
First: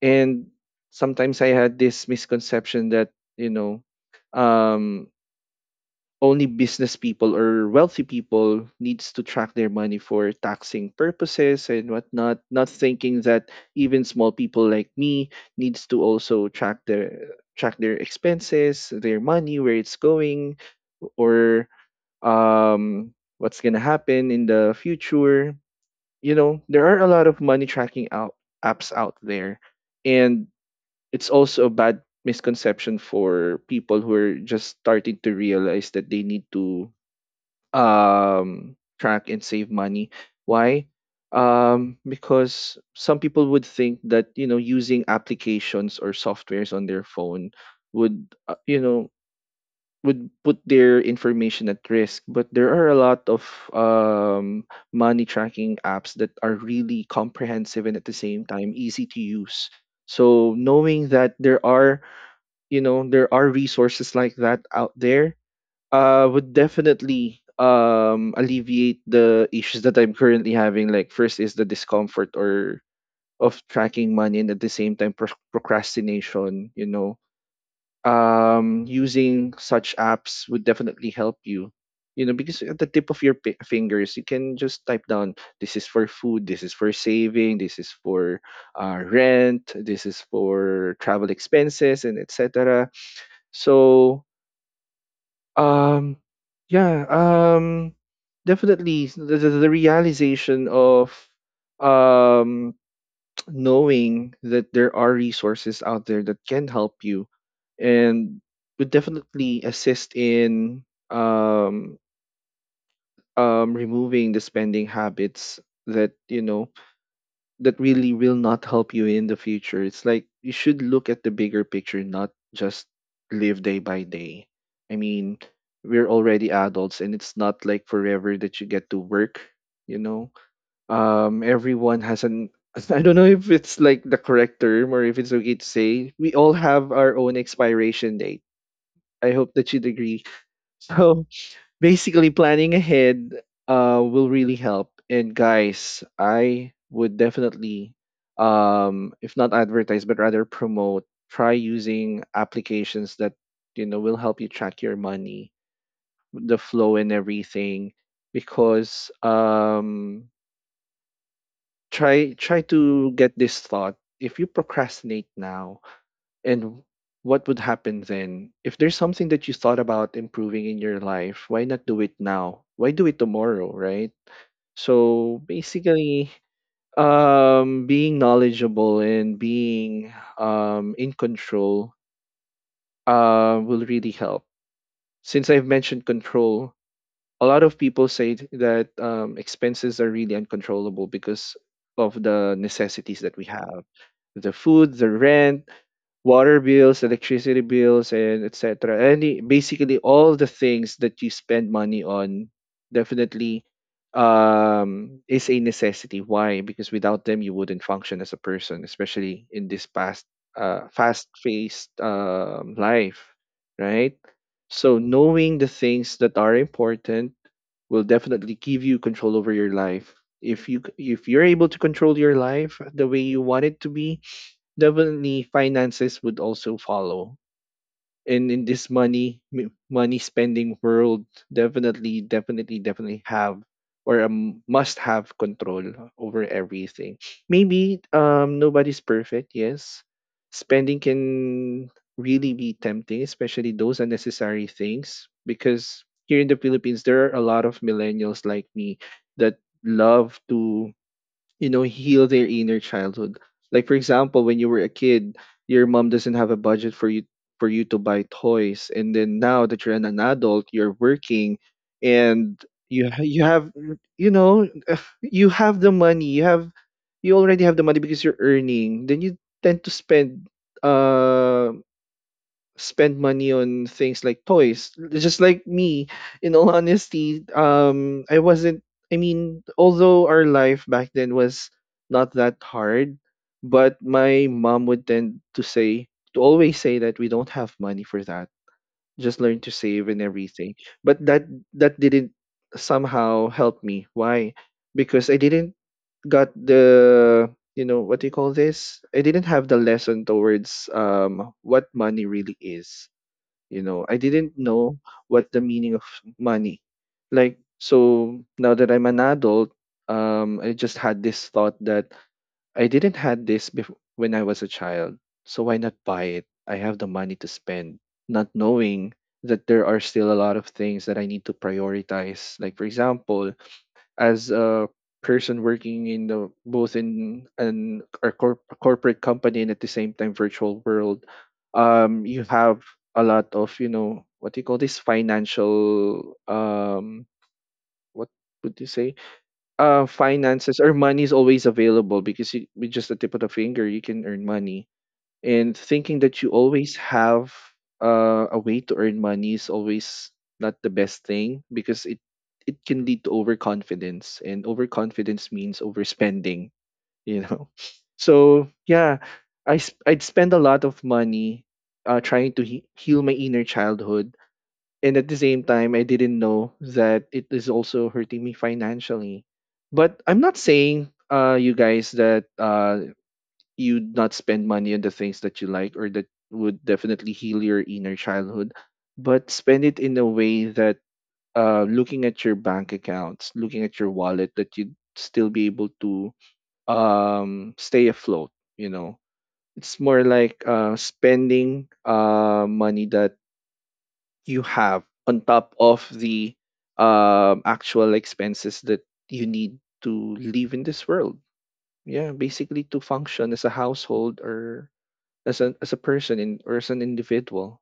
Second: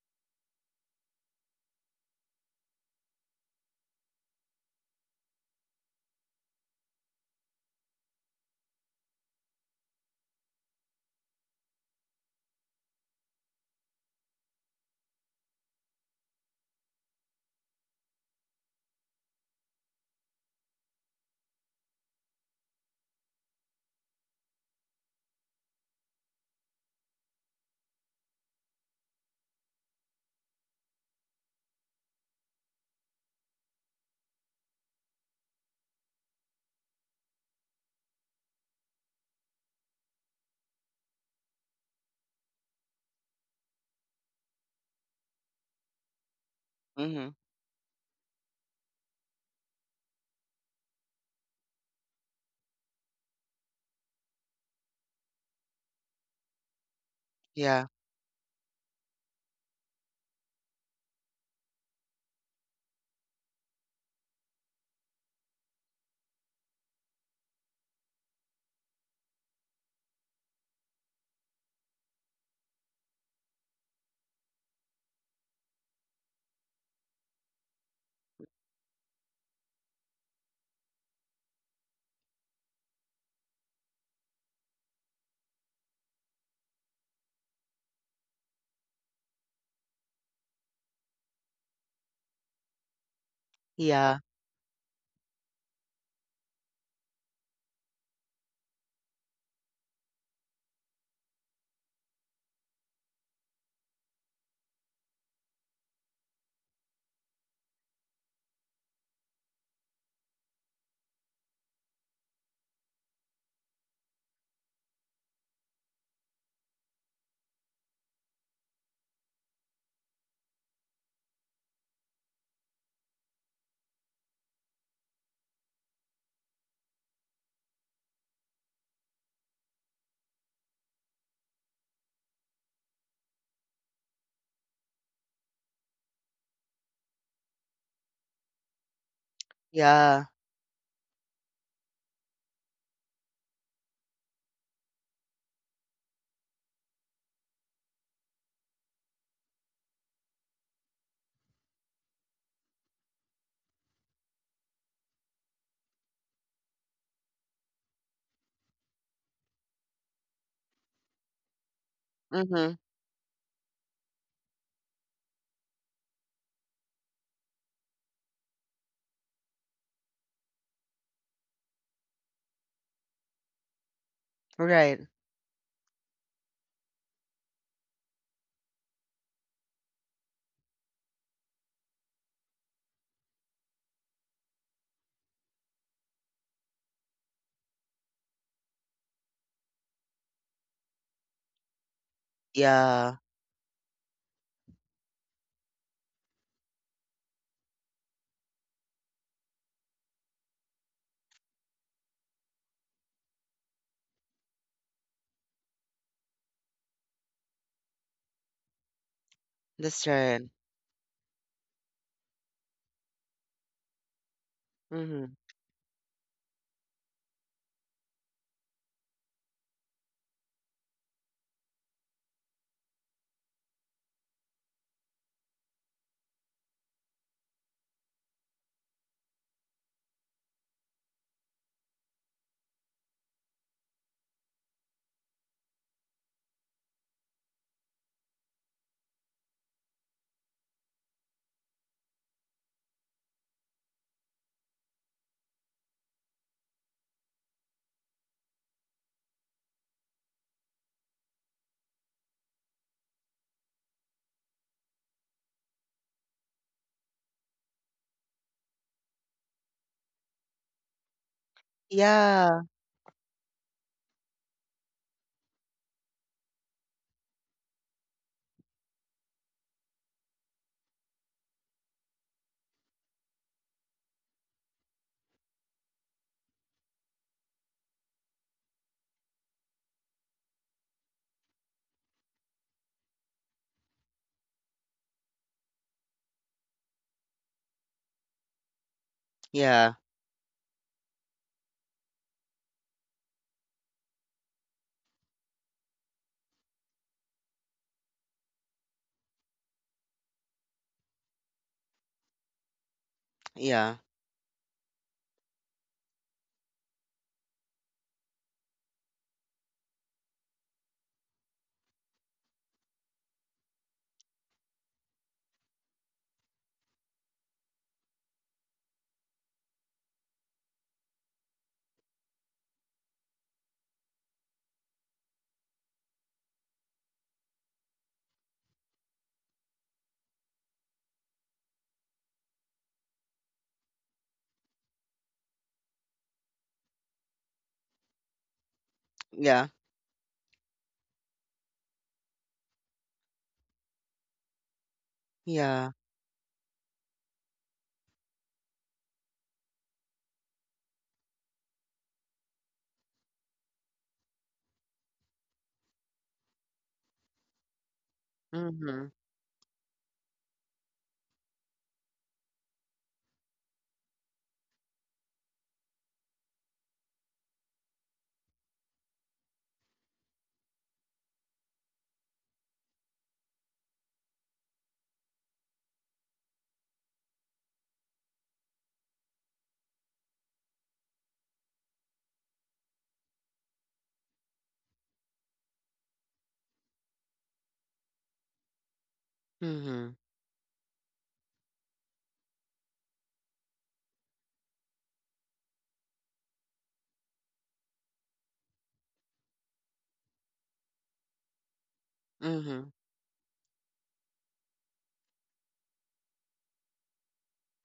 And sometimes I had this misconception that, you know, um only business people or wealthy people needs to track their money for taxing purposes and whatnot, not thinking that even small people like me needs to also track their expenses, their money, where it's going, or um what's going to happen in the future. You know, there are a lot of money tracking out apps out there. And it's also a bad misconception for people who are just starting to realize that they need to track and save money. Why? Because some people would think that, you know, using applications or softwares on their Mm-hmm. phone would would put their information at risk. But there are a lot of um money tracking apps that are really Yeah. comprehensive and at the same time easy to use. So knowing that there are, you know, there are resources like that out there would definitely alleviate the issues that I'm currently having. Like first is the discomfort or of tracking money, and at the same time procrastination, you know. Using such apps would definitely help you. You know, because at the tip of your pi fingers, you can just type down, this is for food, this is for saving, this is for rent, this is for travel expenses, and etc. Yeah. So um, yeah, um, definitely the realization of um <tsk> knowing that there are resources out there that can help you, and would definitely assist in um removing the spending habits that, you know, that really will not help you in the future. It's like you should look at the bigger picture, not just live day by day. I mean, we're already adults and it's not like forever that you get to work, you know? Everyone has an, <laughs> I don't know if it's like the correct term or if it's okay to say, we all have our own expiration date. I hope that you'd agree. Yeah. <laughs> So basically planning ahead will really help. And guys, I would definitely, if not advertise but rather promote, try using applications that, you know, will help you track your money, the flow and everything, because try Mm-hmm. to get this thought: if you procrastinate now, and what would happen then? If there's something that you thought about improving in your life, why not do it now? Why do it tomorrow, right? Right. So basically, being knowledgeable and being in control will really help. Since I've mentioned control, a lot of people say that, expenses are really uncontrollable because of the Yeah. necessities that we have: the food, the rent, water bills, electricity bills, and etc. Any basically all the things that you spend money on definitely is a necessity. Why? Because without them you wouldn't function as a person, especially in this That's past right. Fast paced life, right? So Mm-hmm. knowing the things that are important will definitely give you control over your life. If you c- if you're able to control your life the way you want it to be, definitely finances would also follow. And in this money spending world, definitely have, or must have, control over everything. Maybe nobody's perfect, yes. Spending can really be tempting, especially those unnecessary things, because here in the Philippines there are a lot of millennials like me that love to, you know, heal their inner childhood. Like for example, when you were a kid, your mom doesn't have a budget for you, for you to buy toys. And then now that you're an adult, you're working, and Yeah. You have, you know, <sighs> <laughs> you have the money you already have the money because you're earning, then you tend to spend um spend money on things like toys. Just like me, in all honesty, I wasn't. I mean, although our life back then was not that hard, but my mom would tend to say to always say that we don't have money for that. Just learn to Yeah. save and everything. But that didn't somehow help me. Why? Because I didn't got the, you know, what do you call this? I didn't have the lesson towards what money really is. You Yeah. know, I didn't know what the meaning of money, like. So now that I'm an adult, I just had this thought that I didn't had this before when I was a child, so why not buy it, I have the money to spend, not knowing that there are still a lot of things that I need to prioritize. Like for example, as a person working in the both in an a, corp, a corporate company and at the same time virtual world, you have a lot of, you know, what do you call this, financial, what would you say, Yeah. Finances or money is always available, because you, with just the tip of the finger you can earn money. And Yeah. thinking that you always have a way to earn money is always not the best thing, because it can lead to overconfidence, and overconfidence means overspending, you know. <laughs> So Mm-hmm. yeah, I'd spend a lot of money trying to heal my inner childhood, and at the same time I didn't know that it is also hurting me financially. But I'm not saying, you guys, that you'd not spend money on the things that you like or that would definitely heal your inner childhood, but spend it in a way that, looking at your bank accounts, looking at your wallet, that you'd still be able to stay afloat. You know, it's Mm-hmm. more like spending money that you have on top of the actual expenses that you need to live in this world. Yeah, basically Mm-hmm. to function as a household, or as a person in, or as an individual.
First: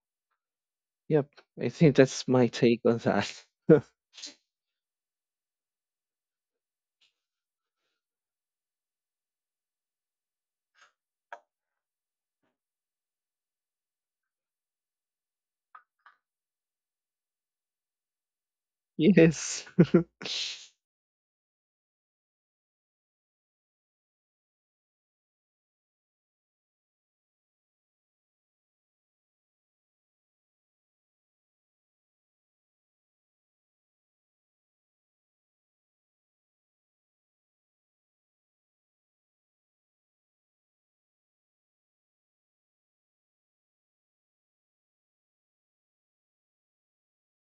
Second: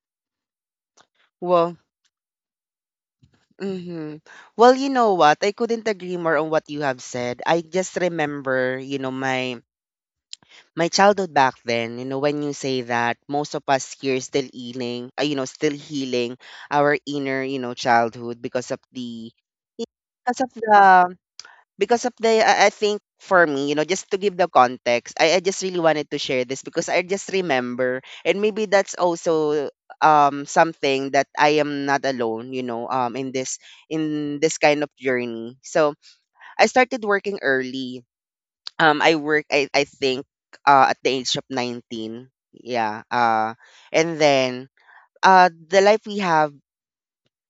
Yep, I Well, think that's my take on that. <laughs> mhm. Well, you know what? I couldn't agree more on what you have said. I just remember, you know, my childhood back then, you know, when you say that most of us here still healing, you know, still healing our inner, you know, childhood because of the Yes, because of the because of the I think for me, you know, just to give the context, I just really wanted to share this because I just remember, and maybe that's also something that I am not alone, you know, in this kind of journey. So I started working early. I work I think at the age of 19. Yeah. And then the life we have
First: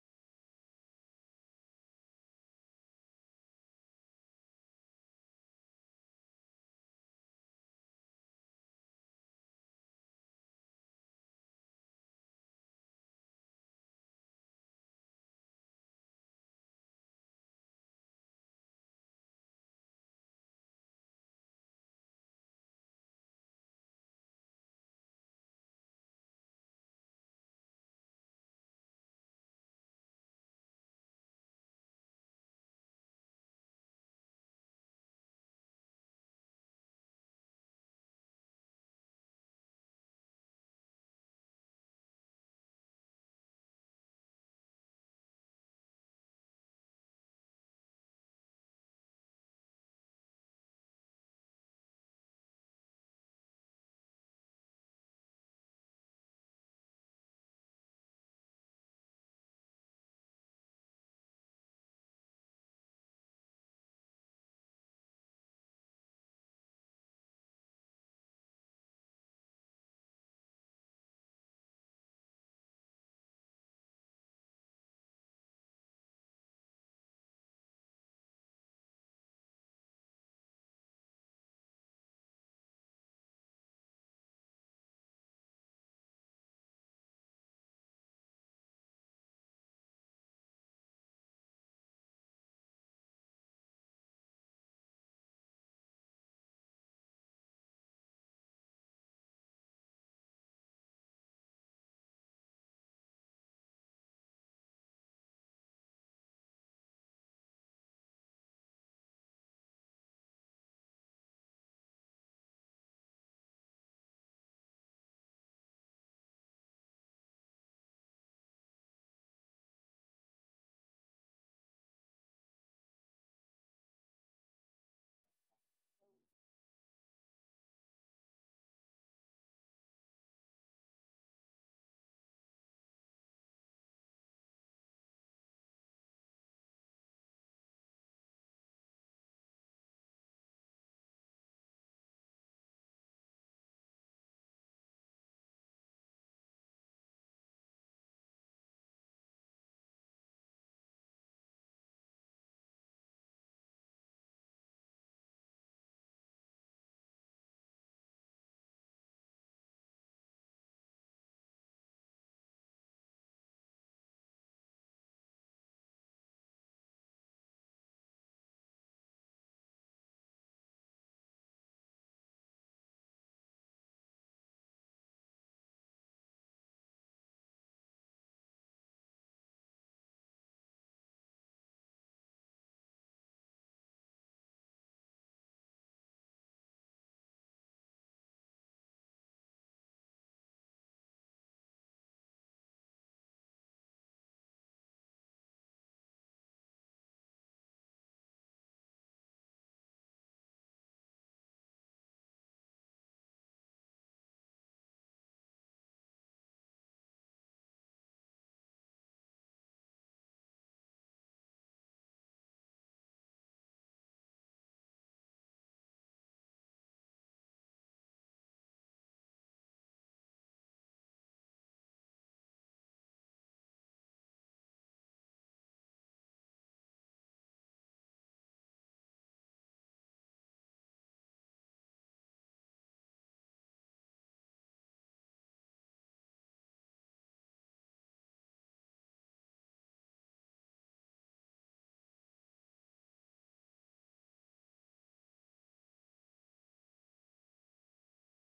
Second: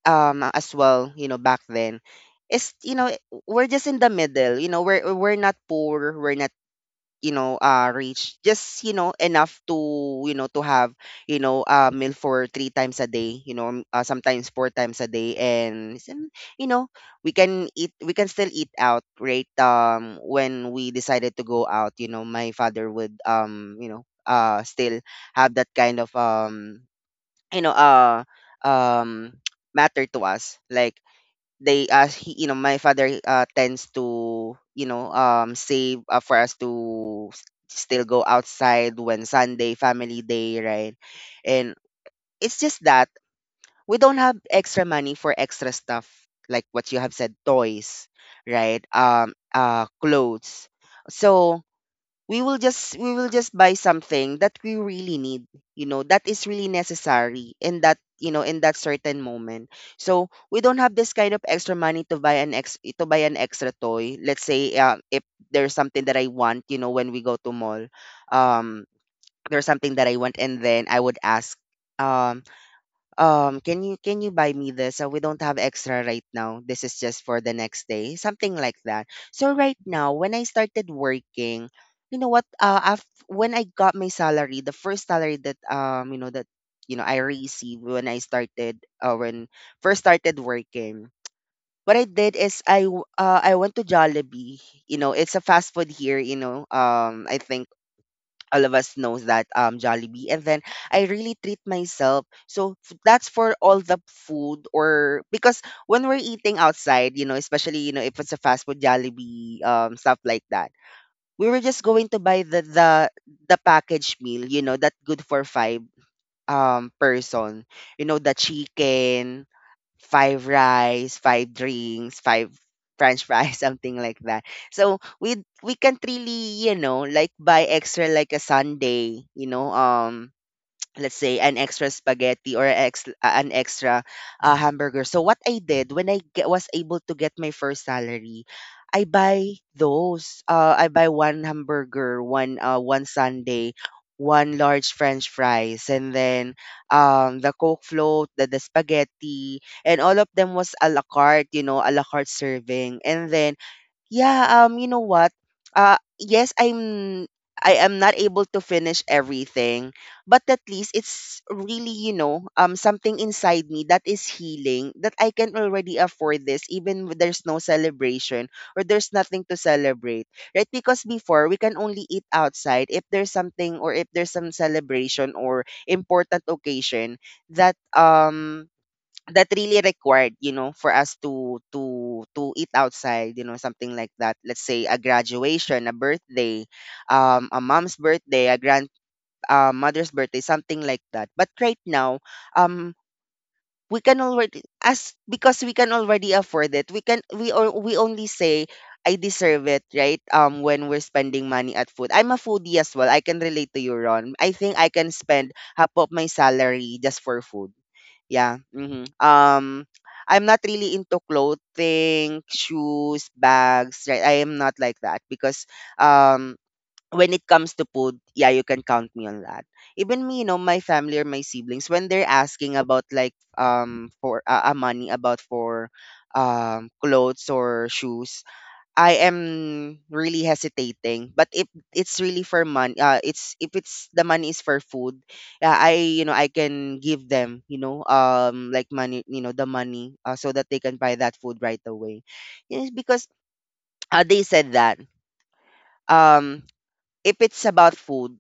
as well, you know, back then is, you know, we're just in the middle, you know, we're not poor, we're not, you know, rich, just, you know, enough to, you know, to have, you know, a meal for three times a day, you know, sometimes four times a day, and you know, we can eat, we can still eat out, right? When we decided to go out, you know, my father would you know, still have that kind of you know, um <tsk> matter to us, like they ask he, you know, my father tends to, you know, save, for us to still go outside when Sunday family day, right? And it's just that we don't have extra money for extra stuff, like what you have said, toys, right? Clothes. So we will just buy something that we really need, you know, that is really necessary in that, you know, in that certain moment. So we don't have this kind of extra money to buy an extra toy. Let's say, if there's something that I want, you know, when we go to mall, um there's something that I want, and then I would ask um can you, can you buy me this? We don't have extra right now, this is just for the next day, something like that. So right now, when I started working, you know what, when I got my salary, the first salary that, you know, that, you know, I received when I started, when first started working, what I did is I went to Jollibee. You know, it's a fast food here, you know, I think all of us knows that, Jollibee. And then I really treat myself, so that's for all the food or because when we're eating outside, you know, especially, you know, if it's a fast food, Jollibee, stuff like that, we were just going to buy the package meal, you know, that good for five person, you know, the chicken, five rice, five drinks, five french fries, <laughs> something like that. So we can't really, you know, like buy extra, like a Sunday, you know, let's say an extra spaghetti, or an extra hamburger. So what I did when I was able to get my first salary, I buy those. I buy one hamburger, one sundae, one large French fries, and then the Coke float, the spaghetti, and all of them was a la carte, you know, a la carte serving. And then yeah, you know what? Yes, I am not able to finish everything, but at least it's really, you know, something inside me that is healing, that I can already afford this even when there's no celebration or there's nothing to celebrate. Right? Because before, we can only eat outside if there's something, or if there's some celebration or important occasion that that really required, you know, for us to to eat outside, you know, something like that. Let's say a graduation, a birthday, a mom's birthday, a grand mother's birthday, something like that. But right now, um we can already, as because we can already afford it, we can we or we only say I deserve it, right? When we're spending money at food, I'm a foodie as well. I can relate to you, Ron. I think I can spend half of my salary just for food. Yeah, mhm. I'm not really into clothing, shoes, bags, right? I am not like that because, um when it comes to food, yeah, you can count me on that. Even me, you know, my family or my siblings, when they're asking about like for money about for clothes or shoes, I am really hesitating. But if it's really for money, it's if it's the money is for food, yeah, I, you know, I can give them, you know, like money, you know, the money, so that they can buy that food right away. Yes, because, they said that um if it's about food,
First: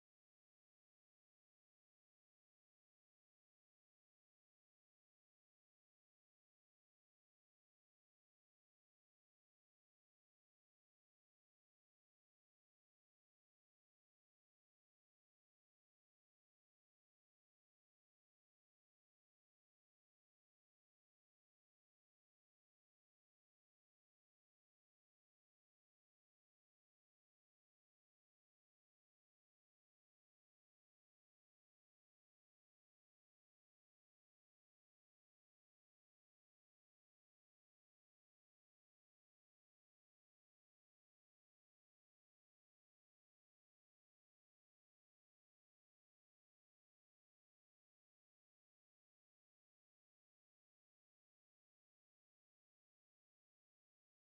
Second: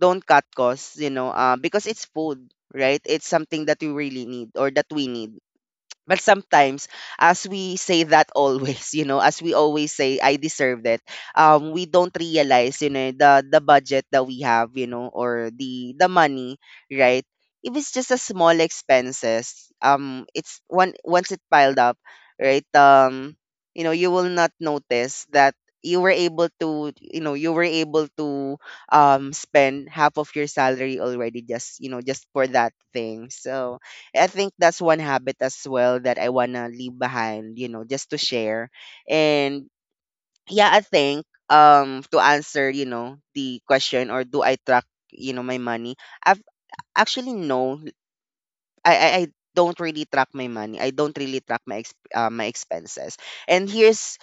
don't cut costs, you know, because it's food, right? It's something that you really need, or that we need. But sometimes, as we say that always, <laughs> you know, as we always say, I deserve it. We don't realize, you know, the budget that we have, you know, or the money, right? If it's just a small expenses, it's one once it piled up, right? You know, you will not notice that you were able to, you know, you were able to spend half of your salary already, just, you know, just for that thing. So I think that's one habit as well that I wanna leave behind, you know, just to share. And yeah, I think to answer, you know, the question, or do I track, you know, my money? I've Actually, no. I don't really track my money. I don't really track my my expenses. And here's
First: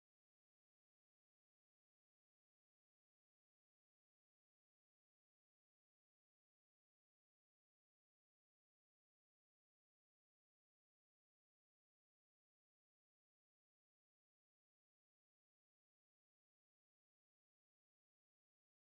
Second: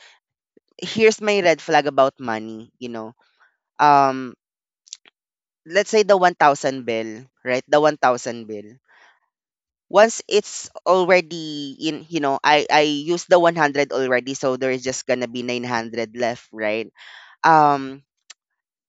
here's my red flag about money, you know. Um let's say the 1000 bill, right? The 1000 bill. Once it's already in, you know, I use the 100 already, so there is just gonna be 900 left, right? um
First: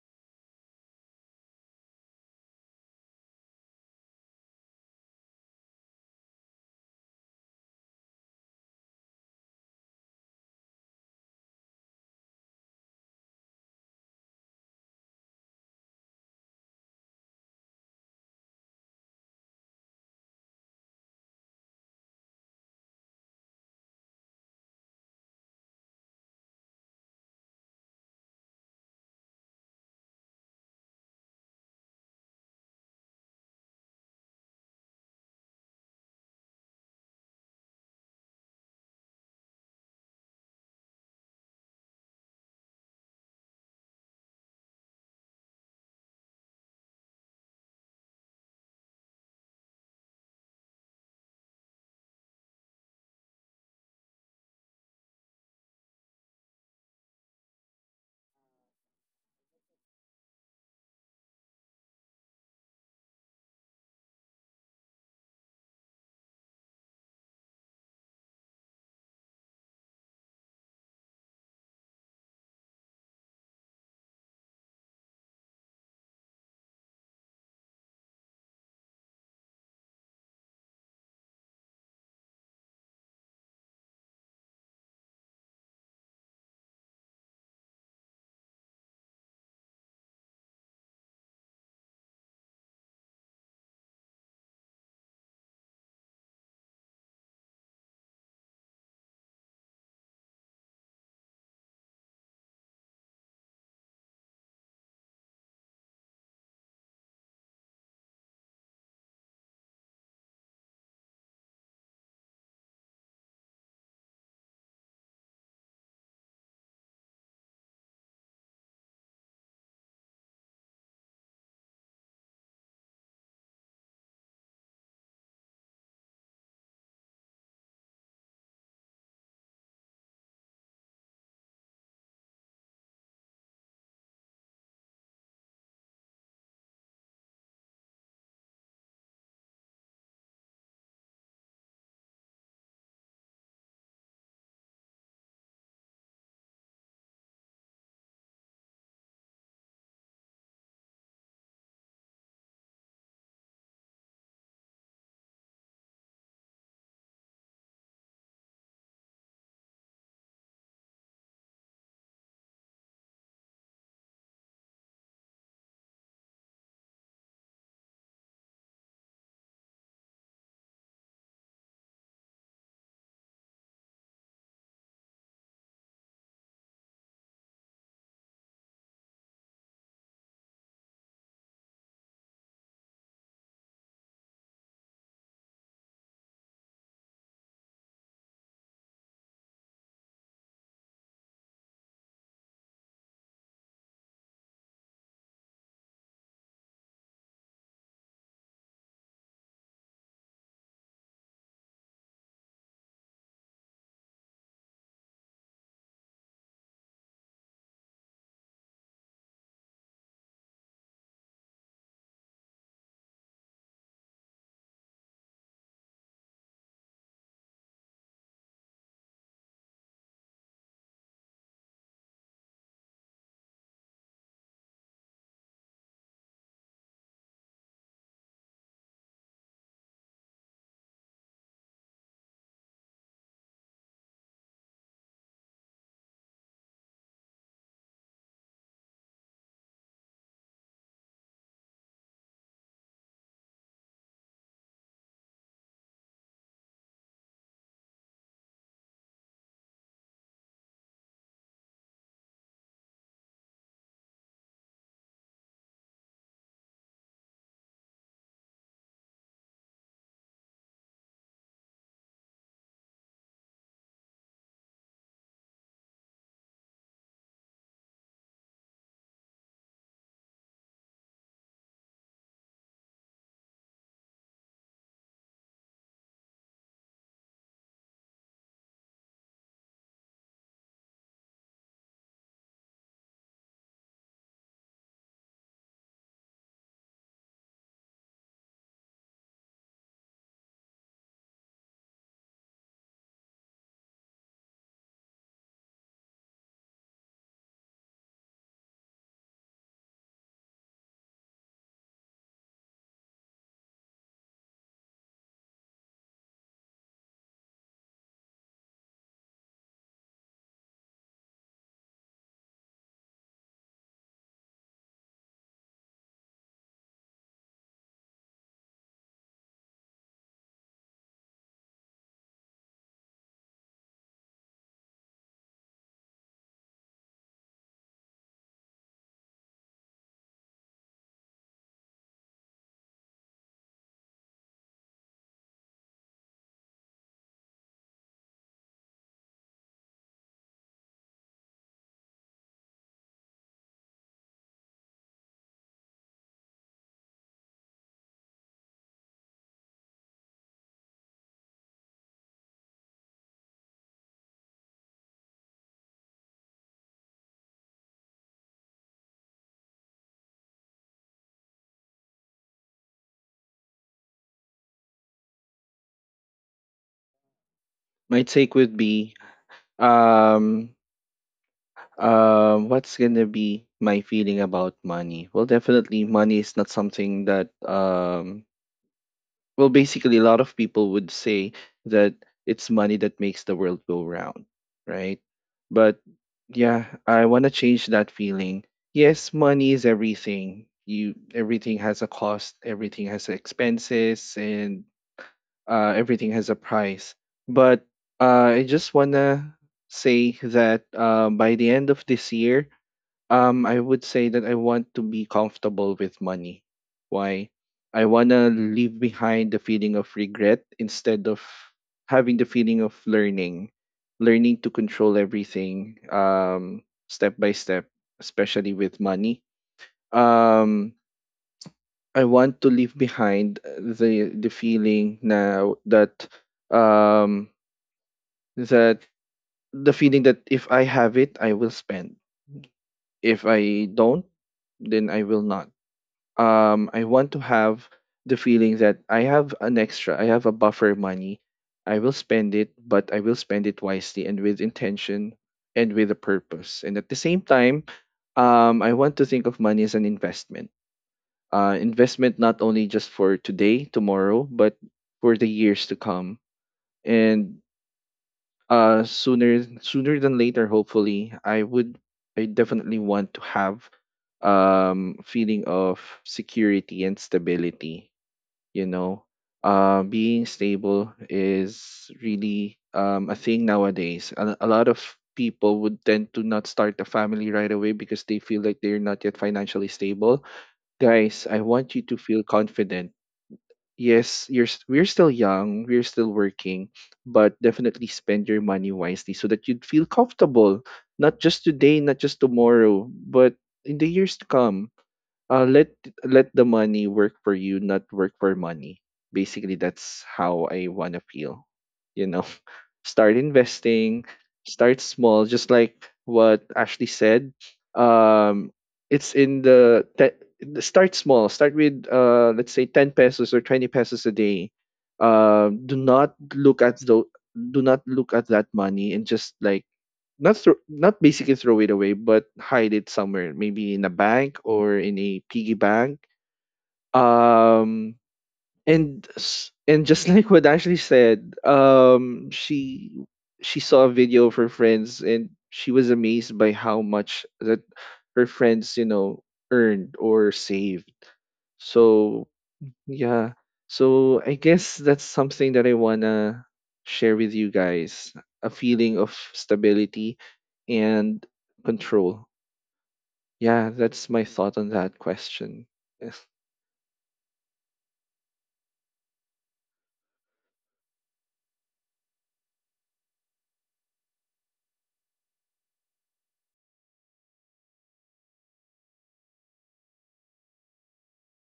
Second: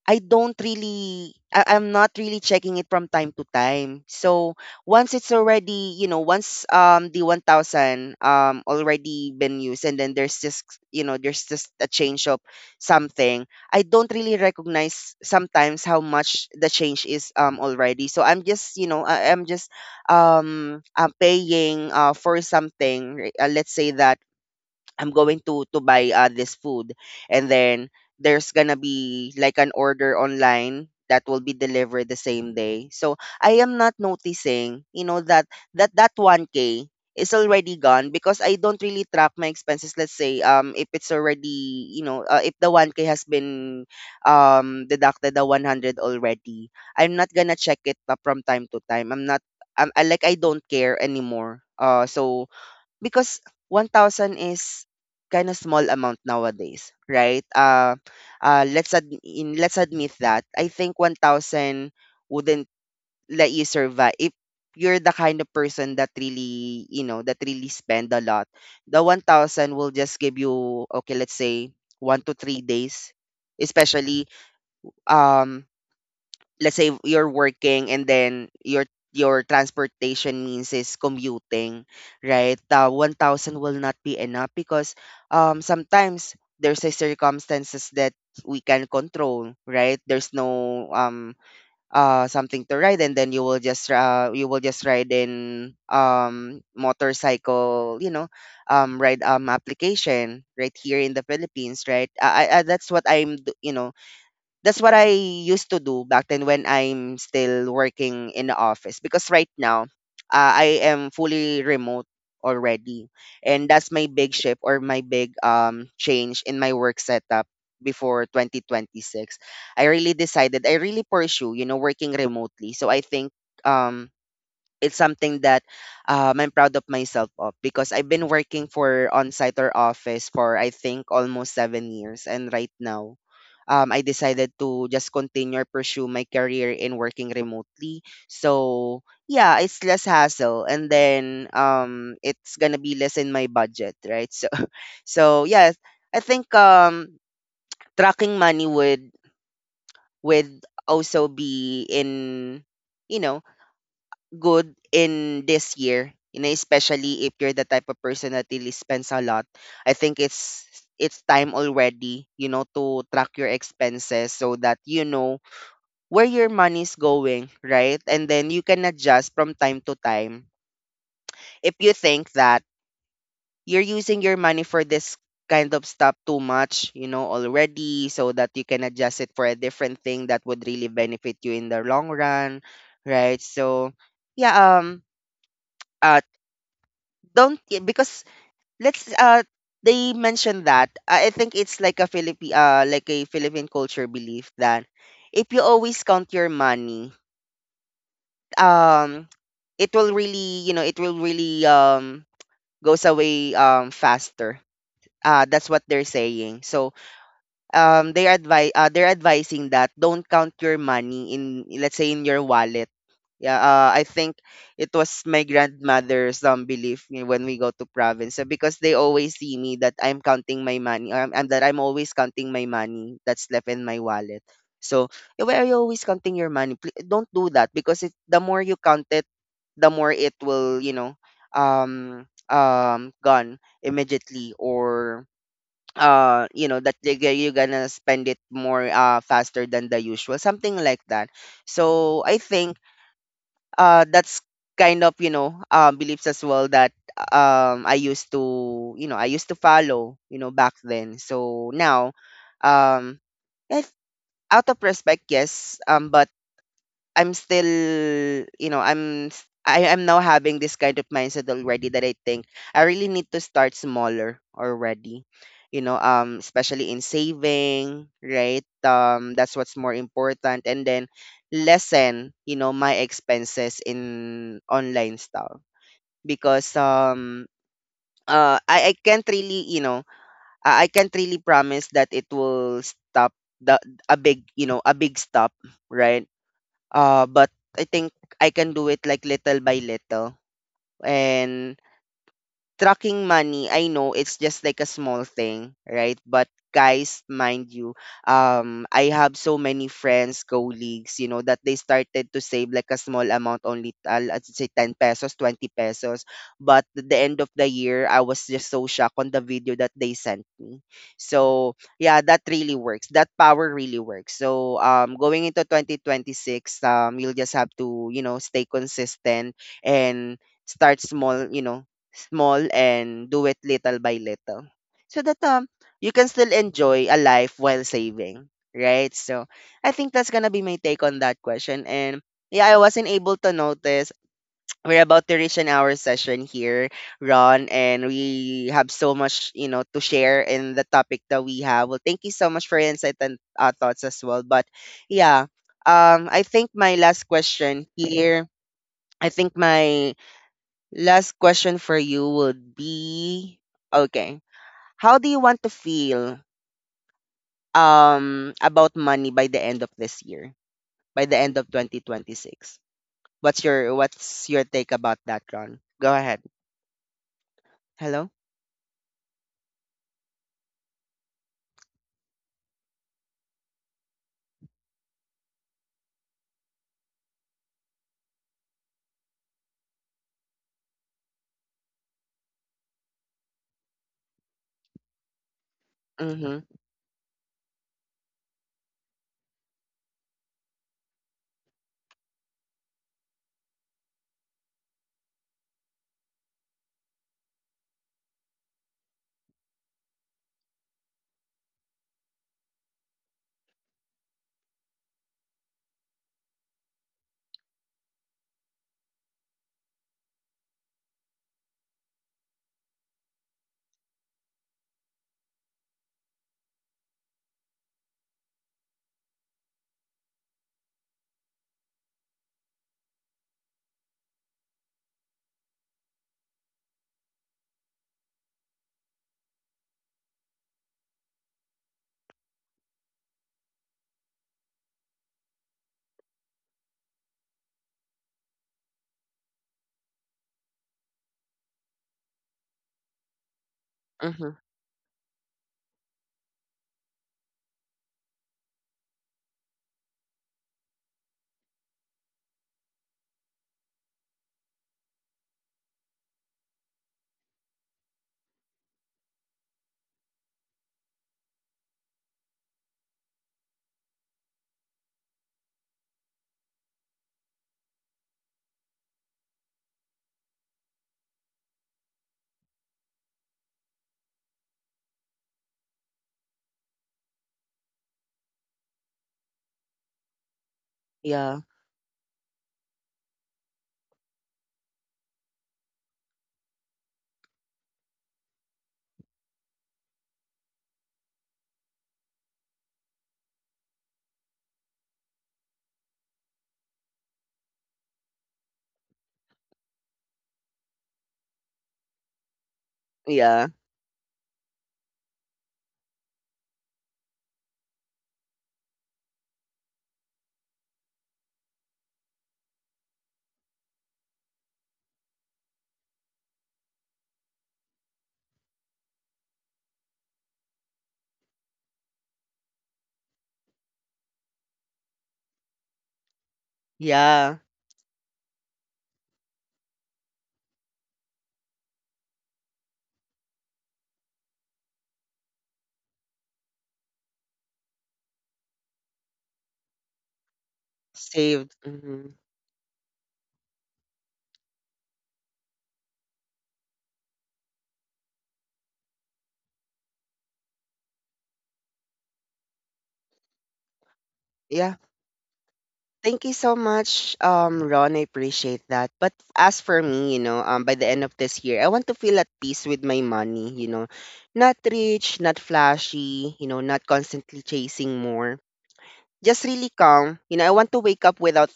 I'm not really checking it from time to time. So once it's already, you know, once the 1000 already been used, and then there's just, you know, there's just a change of something, I don't really recognize sometimes how much the change is already. So I'm just, you know, I'm just paying for something, let's say that I'm going to buy this food, and then there's gonna be like an order online that will be delivered the same day. So I am not noticing, you know, that that 1k is already gone because I don't really track my expenses. Let's say if it's already, you know, if the 1k has been deducted the 100 already, I'm not gonna check it, from time to time. I'm not I'm, I like I don't care anymore. So because 1,000 is kind of small amount nowadays, right? Let's admit that. I think 1,000 wouldn't let you survive if you're the kind of person that really, you know, that really spend a lot. The 1,000 will just give you, okay, let's say 1 to 3 days, especially um let's say you're working and then your transportation means is commuting, right? The 1,000 will not be enough because sometimes there's a circumstances that we can control, right? There's no something to ride, and then you will just ride in motorcycle, you know, ride application right here in the Philippines, right? I- that's what I'm d- you know that's what I used to do back then when I'm still working in the office, because right now I am fully remote already. And that's my big shift, or my big change in my work setup before 2026. I really decided I really pursue, you know, working remotely. So I think um it's something that I'm proud of myself of, because I've been working for on-site or office for I think almost 7 years, and right now, I decided to just continue or pursue my career in working remotely. So yeah, it's less hassle, and then it's gonna be less in my budget, right? So, <laughs> so yeah, I think tracking money would also be in, you know, good in this year, you know, especially if you're the type of person that really spends a lot. I think it's time already, you know, to track your expenses so that you know where your money's going, right? And then you can adjust from time to time. If you think that you're using your money for this kind of stuff too much, you know, already, so that you can adjust it for a different thing that would really benefit you in the long run, right? So, yeah, uh don't y- because let's they mentioned that I think it's like a Philippine culture belief that if you always count your money, um, it will really, you know, it will really goes away faster. That's what they're saying. So they advise they're advising that don't count your money in, let's say, in your wallet. Yeah, I think it was my grandmother's belief me when we go to province, because they always see me that I'm counting my money, and that I'm always counting my money that's left in my wallet. So, "Eh, why are you always counting your money? Don't do that, because if the more you count it, the more it will, you know, gone immediately, or you know that you're gonna spend it more faster than the usual," something like that. So I think that's kind of, you know, beliefs as well that I used to, you know, I used to follow, you know, back then. So now, um it, out of respect, yes, but I'm still, you know, I am now having this kind of mindset already that I think I really need to start smaller already. You know, especially in saving, right? That's what's more important, and then lessen, you know, my expenses in online stuff because I can't really, you know, I can't really promise that it will stop the, a big, you know, a big stop, right? But I think I can do it like little by little, and tracking money, I know it's just like a small thing, right? But guys, mind you, I have so many friends, colleagues, you know, that they started to save like a small amount, only let's say 10 pesos, 20 pesos. But at the end of the year, I was just so shocked on the video that they sent me. So yeah, that really works. That power really works. So going into 2026, you'll just have to, you know, stay consistent and start small, you know, small, and do it little by little, so that you can still enjoy a life while saving, right? So I think that's gonna be my take on that question. And yeah, I wasn't able to notice we're about to reach an hour session here, Ron, and we have so much, you know, to share in the topic that we have. Well, thank you so much for your insight and thoughts as well. But yeah, I think my last question here, I think my last question for you would be, okay, how do you want to feel about money by the end of this year? By the end of 2026. What's your take about that, Ron? Go ahead. <laughs> my Hello? take would be, um what's gonna be my feeling about money? Well, definitely money is not something that well, basically, a lot of people would say that it's money that makes the world go round, right? But Mhm. yeah, I want to change that feeling. Yes, money is everything. You, everything has a cost, everything has expenses, and everything has a price. But I just wanna say that, by the end of this year, I would say that I want to be comfortable with money. Why? I want to leave behind the feeling of regret, instead of having the feeling of learning, learning to control everything, step by step, especially with money. Um, I want to leave behind the feeling now that, um, that the feeling that if I have it, I will spend. If I don't, then I will not. I want to have the feeling that I have an extra, I have a buffer money. I will spend it, but I will spend it wisely and Mhm. with intention and with a purpose. And at the same time, I want to think of money as an investment. Investment not only just for today, tomorrow, but for the years to come. And sooner than later, hopefully, I definitely want to have feeling of security and stability. You know, being stable is really a thing nowadays. A lot of people would tend to not start a family right away because they feel like they're not yet financially stable. Guys, Yeah. I want you to feel confident. Yes, we're still young, we're still working, but definitely spend your money wisely so that you'd feel comfortable, not just today, not just tomorrow, but in the years to come. Let let the money work for you, not work for money. Basically, that's how I wanna feel. You know, <laughs> start Yeah. investing, start small, just like what Ashley said. Um, it's in the start small. Start with, let's say, 10 pesos or 20 pesos a day. Do not look at the, do not look at that money and just like not basically throw it away, but hide it somewhere, maybe in a bank or in a piggy bank. Yeah. Um, and and just <laughs> like what Ashley said, she saw a video of her friends and she was amazed by how much that her friends, you know, earned or saved. Saved. Mhm. So yeah. So I guess that's something that I wanna share with you guys. A feeling of stability and control. Yeah, that's my thought Yeah. on that question. <laughs> Thank you so much, Ron. I appreciate that. But as for me, you know, by the end of this year, I want to feel at peace with my money. You know, not rich, not flashy. You know, not constantly chasing more. Just really calm. You know, I want to wake up without,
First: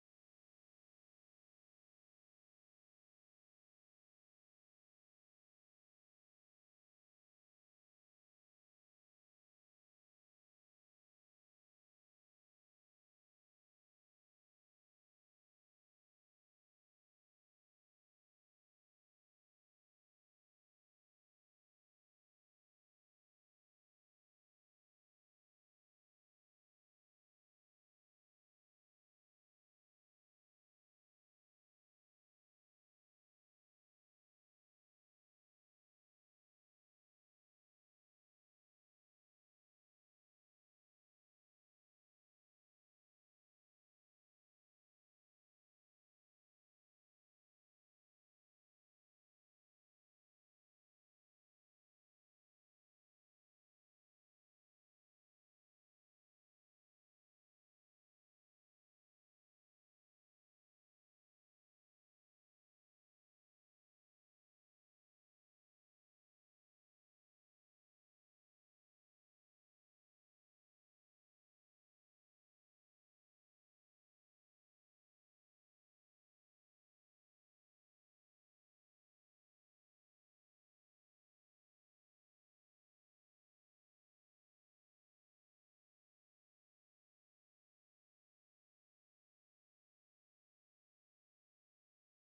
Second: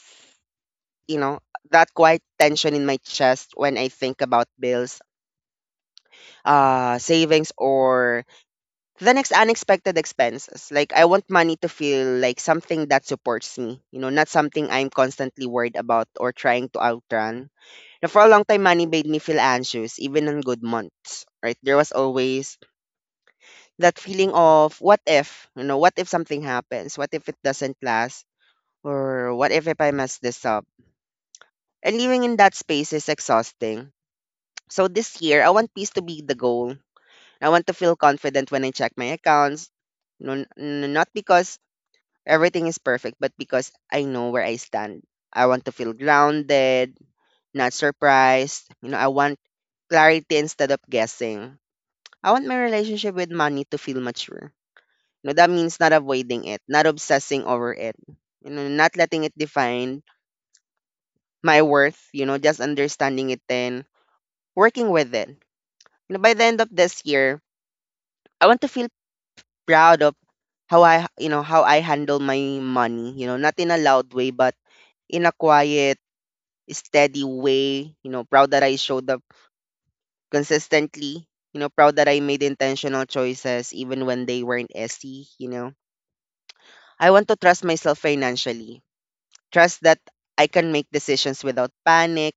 you know, that quiet tension in my chest when I think about bills, savings, or the next unexpected expenses. Like, I want money to feel like something that supports me, you know, not something I'm constantly worried about or trying to outrun. Now, for a long time, money made me feel anxious, even on good months, right? There was always that feeling of what if, you know, what if something happens? What if it doesn't last? Or what if I mess this up? And living in that space is exhausting. So this year, I want peace to be the goal. I want to feel confident when I check my accounts, no, not because everything is perfect, but because I know where I stand. I want to feel grounded, not surprised. You know, I want clarity instead of guessing. I want my relationship with money to feel mature. You know, that means not avoiding it, not obsessing over it, you know, not letting it define my worth, you know, just understanding it and working with it. You know, by the end of this year, I want to feel proud of how I, you know, how I handle my money, you know, not in a loud way, but in a quiet, steady way. You know, proud that I showed up consistently. You know, proud that I made intentional choices even when they weren't easy. You know, I want to trust myself financially. Trust that I can make decisions without panic.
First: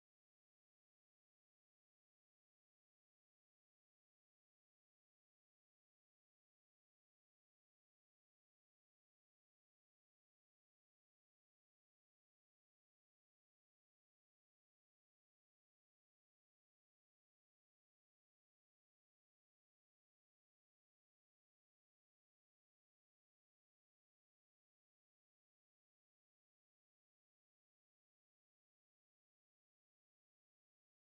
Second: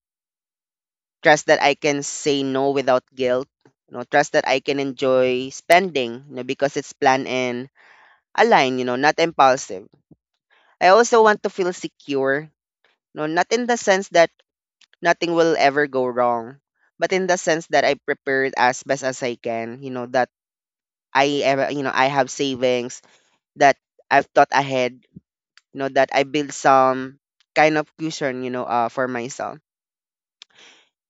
Trust that I can say no without guilt. You know, trust that I can enjoy spending. You know, because it's planned and aligned. You know, not impulsive. I also want to feel secure. You know, not in the sense that nothing will ever go wrong. But in the sense that I prepared as best as I can, you know, that I ever, you know, I have savings, that I've thought ahead, you know, that I build some kind of cushion, you know, for myself.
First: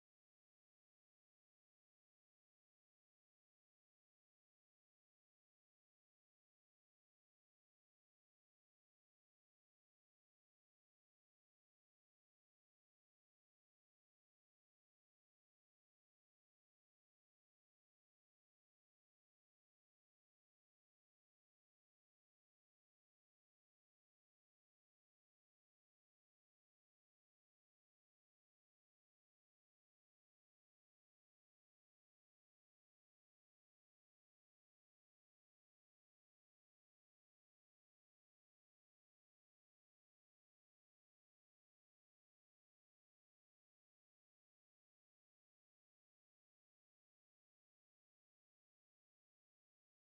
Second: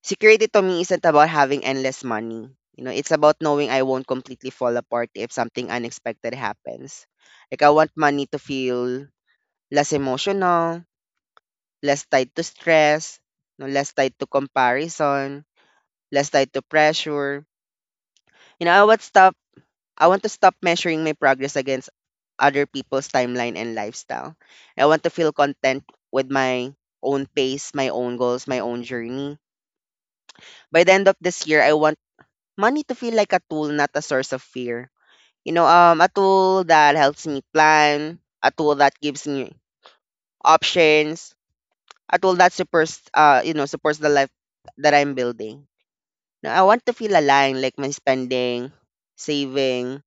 Security to me isn't about having endless money. You know, it's about knowing I won't completely fall apart if something unexpected happens. Like, I want money to feel less emotional, less tied to stress, no, less tied to comparison, less tied to pressure. You know, I want to stop measuring my progress against other people's timeline and lifestyle. I want to feel content with my own pace, my own goals, my own journey. By the end of this year, I want money to feel like a tool, not a source of fear. You know, a tool that helps me plan, a tool that gives me options, a tool that supports, you know, supports the life that I'm building. Now, I want to feel aligned, like my spending, saving,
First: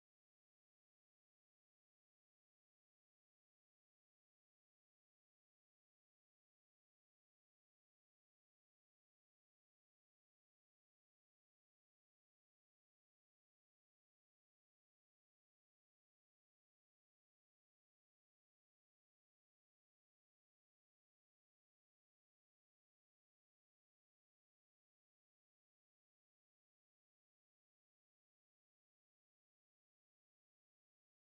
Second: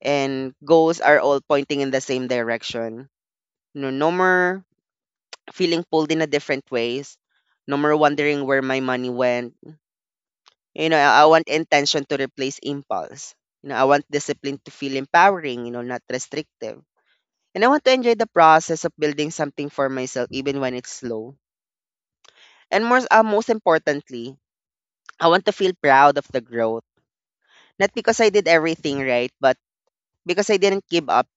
and goals are all pointing in the same direction. No, no more feeling pulled in a different ways. No more wondering where my money went. You know, I want intention to replace impulse. You know, I want discipline to feel empowering, you know, not restrictive. And I want to enjoy the process of building something for myself, even when it's slow. And more, most importantly, I want to feel proud of the growth. Not because I did everything right, but because I didn't give up,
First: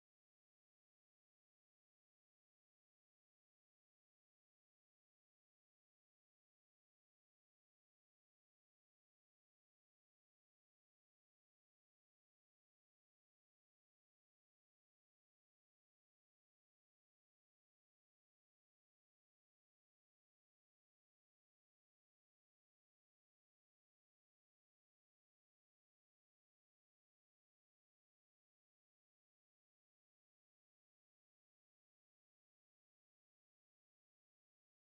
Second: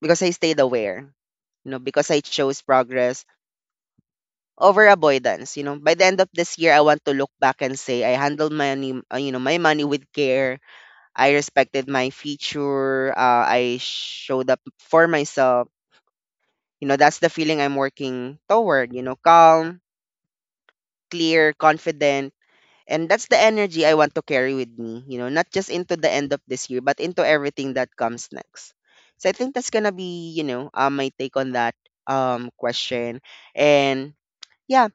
because I stayed aware, you know, because I chose progress over avoidance, you know. By the end of this year, I want to look back and say I handled money, you know, my money with care. I respected my future. I showed up for myself. You know, that's the feeling I'm working toward. You know, calm, clear, confident, and that's the energy I want to carry with me. You know, not just into the end of this year, but into everything that comes next. So I think that's gonna be, you know, my take on that question. And yeah,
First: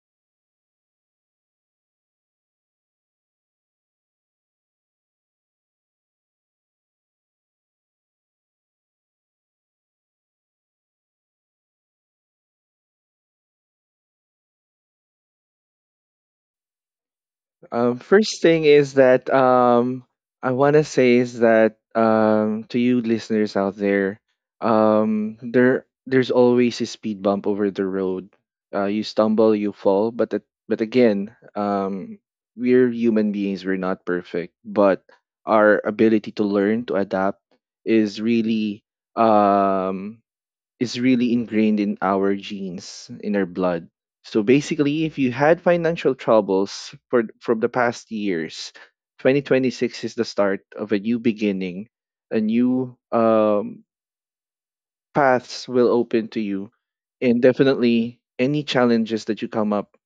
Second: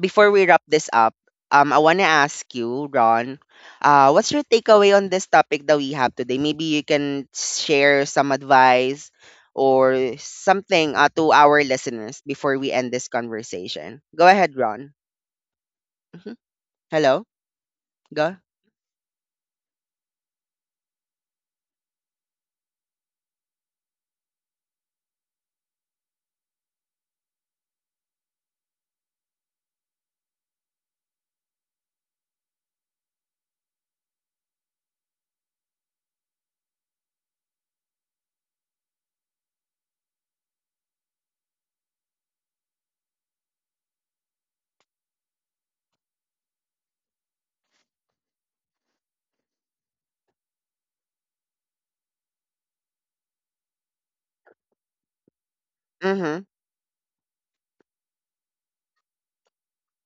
before we wrap this up, I want to ask you, Ron, what's your takeaway on this topic that we have today? Maybe you can share some advice or something, to our listeners before we end this conversation. Go ahead, Ron. Mhm. Hello? Go. First thing is that, I want to say is that, to you listeners out there, there's always a speed bump over the road. You stumble, you fall, but again, we're human beings. We're not perfect, but our ability to learn to adapt is really, um, ingrained in our genes, in our blood. So basically, if you had financial troubles for from the past years, 2026 is the start of a new beginning, a new, paths will open Mm-hmm. to you, and definitely any challenges that you come up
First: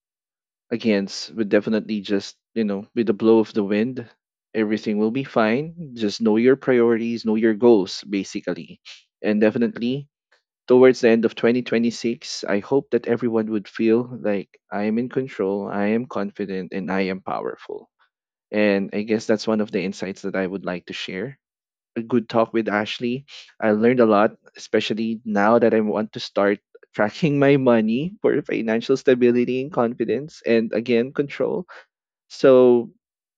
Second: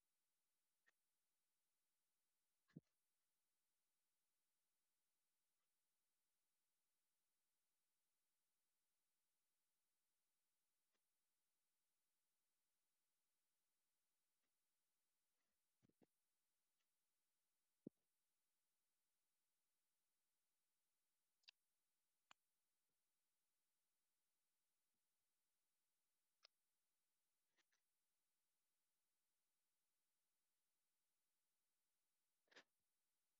against would definitely, just you know, with the blow of the wind, everything will be fine. Just know your priorities, know your goals, basically, and definitely towards the end of 2026, I hope that everyone would feel like, I am in control, I am confident, and I am powerful. And I guess that's one of the insights that I would like to share. A good talk with Ashley. I learned a lot, especially now that I want to start <laughs> tracking my money for financial stability and confidence and, again, control. So,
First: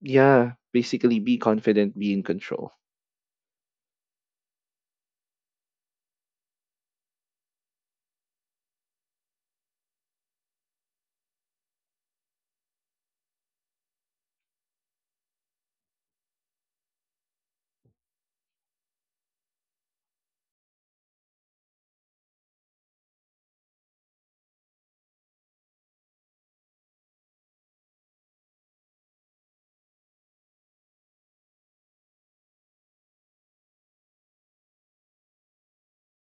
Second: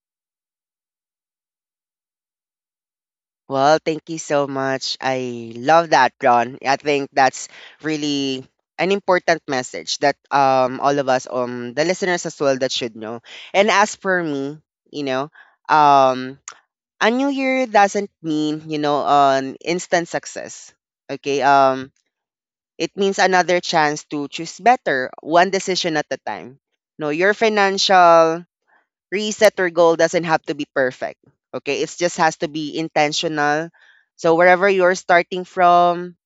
yeah, basically be confident, be in control. Well, thank you so much. I love that, Ron. I think that's really an important message that all of us, the listeners as well, that should know. And as for me, you know, um a new year doesn't mean, you know, an instant success. Okay? It means another chance to choose better, one decision at a time. No, your financial reset, your goal doesn't have to be perfect. Okay. It just has to be intentional. So wherever you're starting from,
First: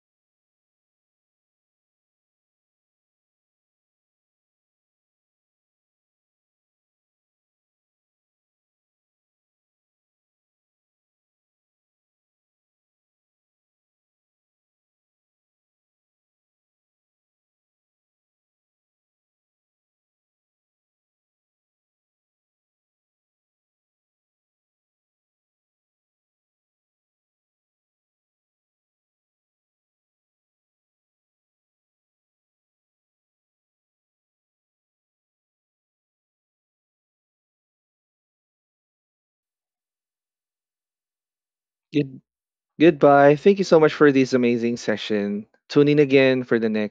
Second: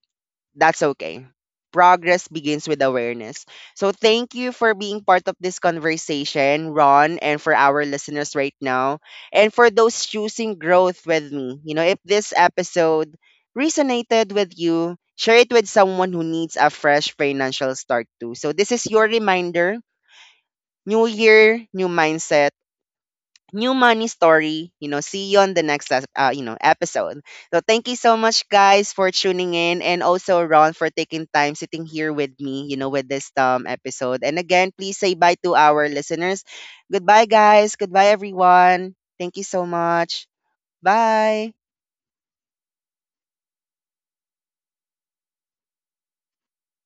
that's okay. Progress begins with awareness. So thank you for being part of this conversation, Ron, and for our listeners right now. And for those choosing growth with me, you know, if this episode resonated with you, share it with someone who needs a fresh financial start too. So this is your reminder: new year, new mindset, new money story. You know, see you on the next you know, episode. So thank you so much, guys, for tuning in, and also Ron for taking time sitting here with me. You know, with this episode. And again, please say bye to our listeners. Goodbye, guys. Goodbye, everyone. Thank you so much. Bye. Good. Goodbye. Thank you so much for this amazing session. Tune in again for the next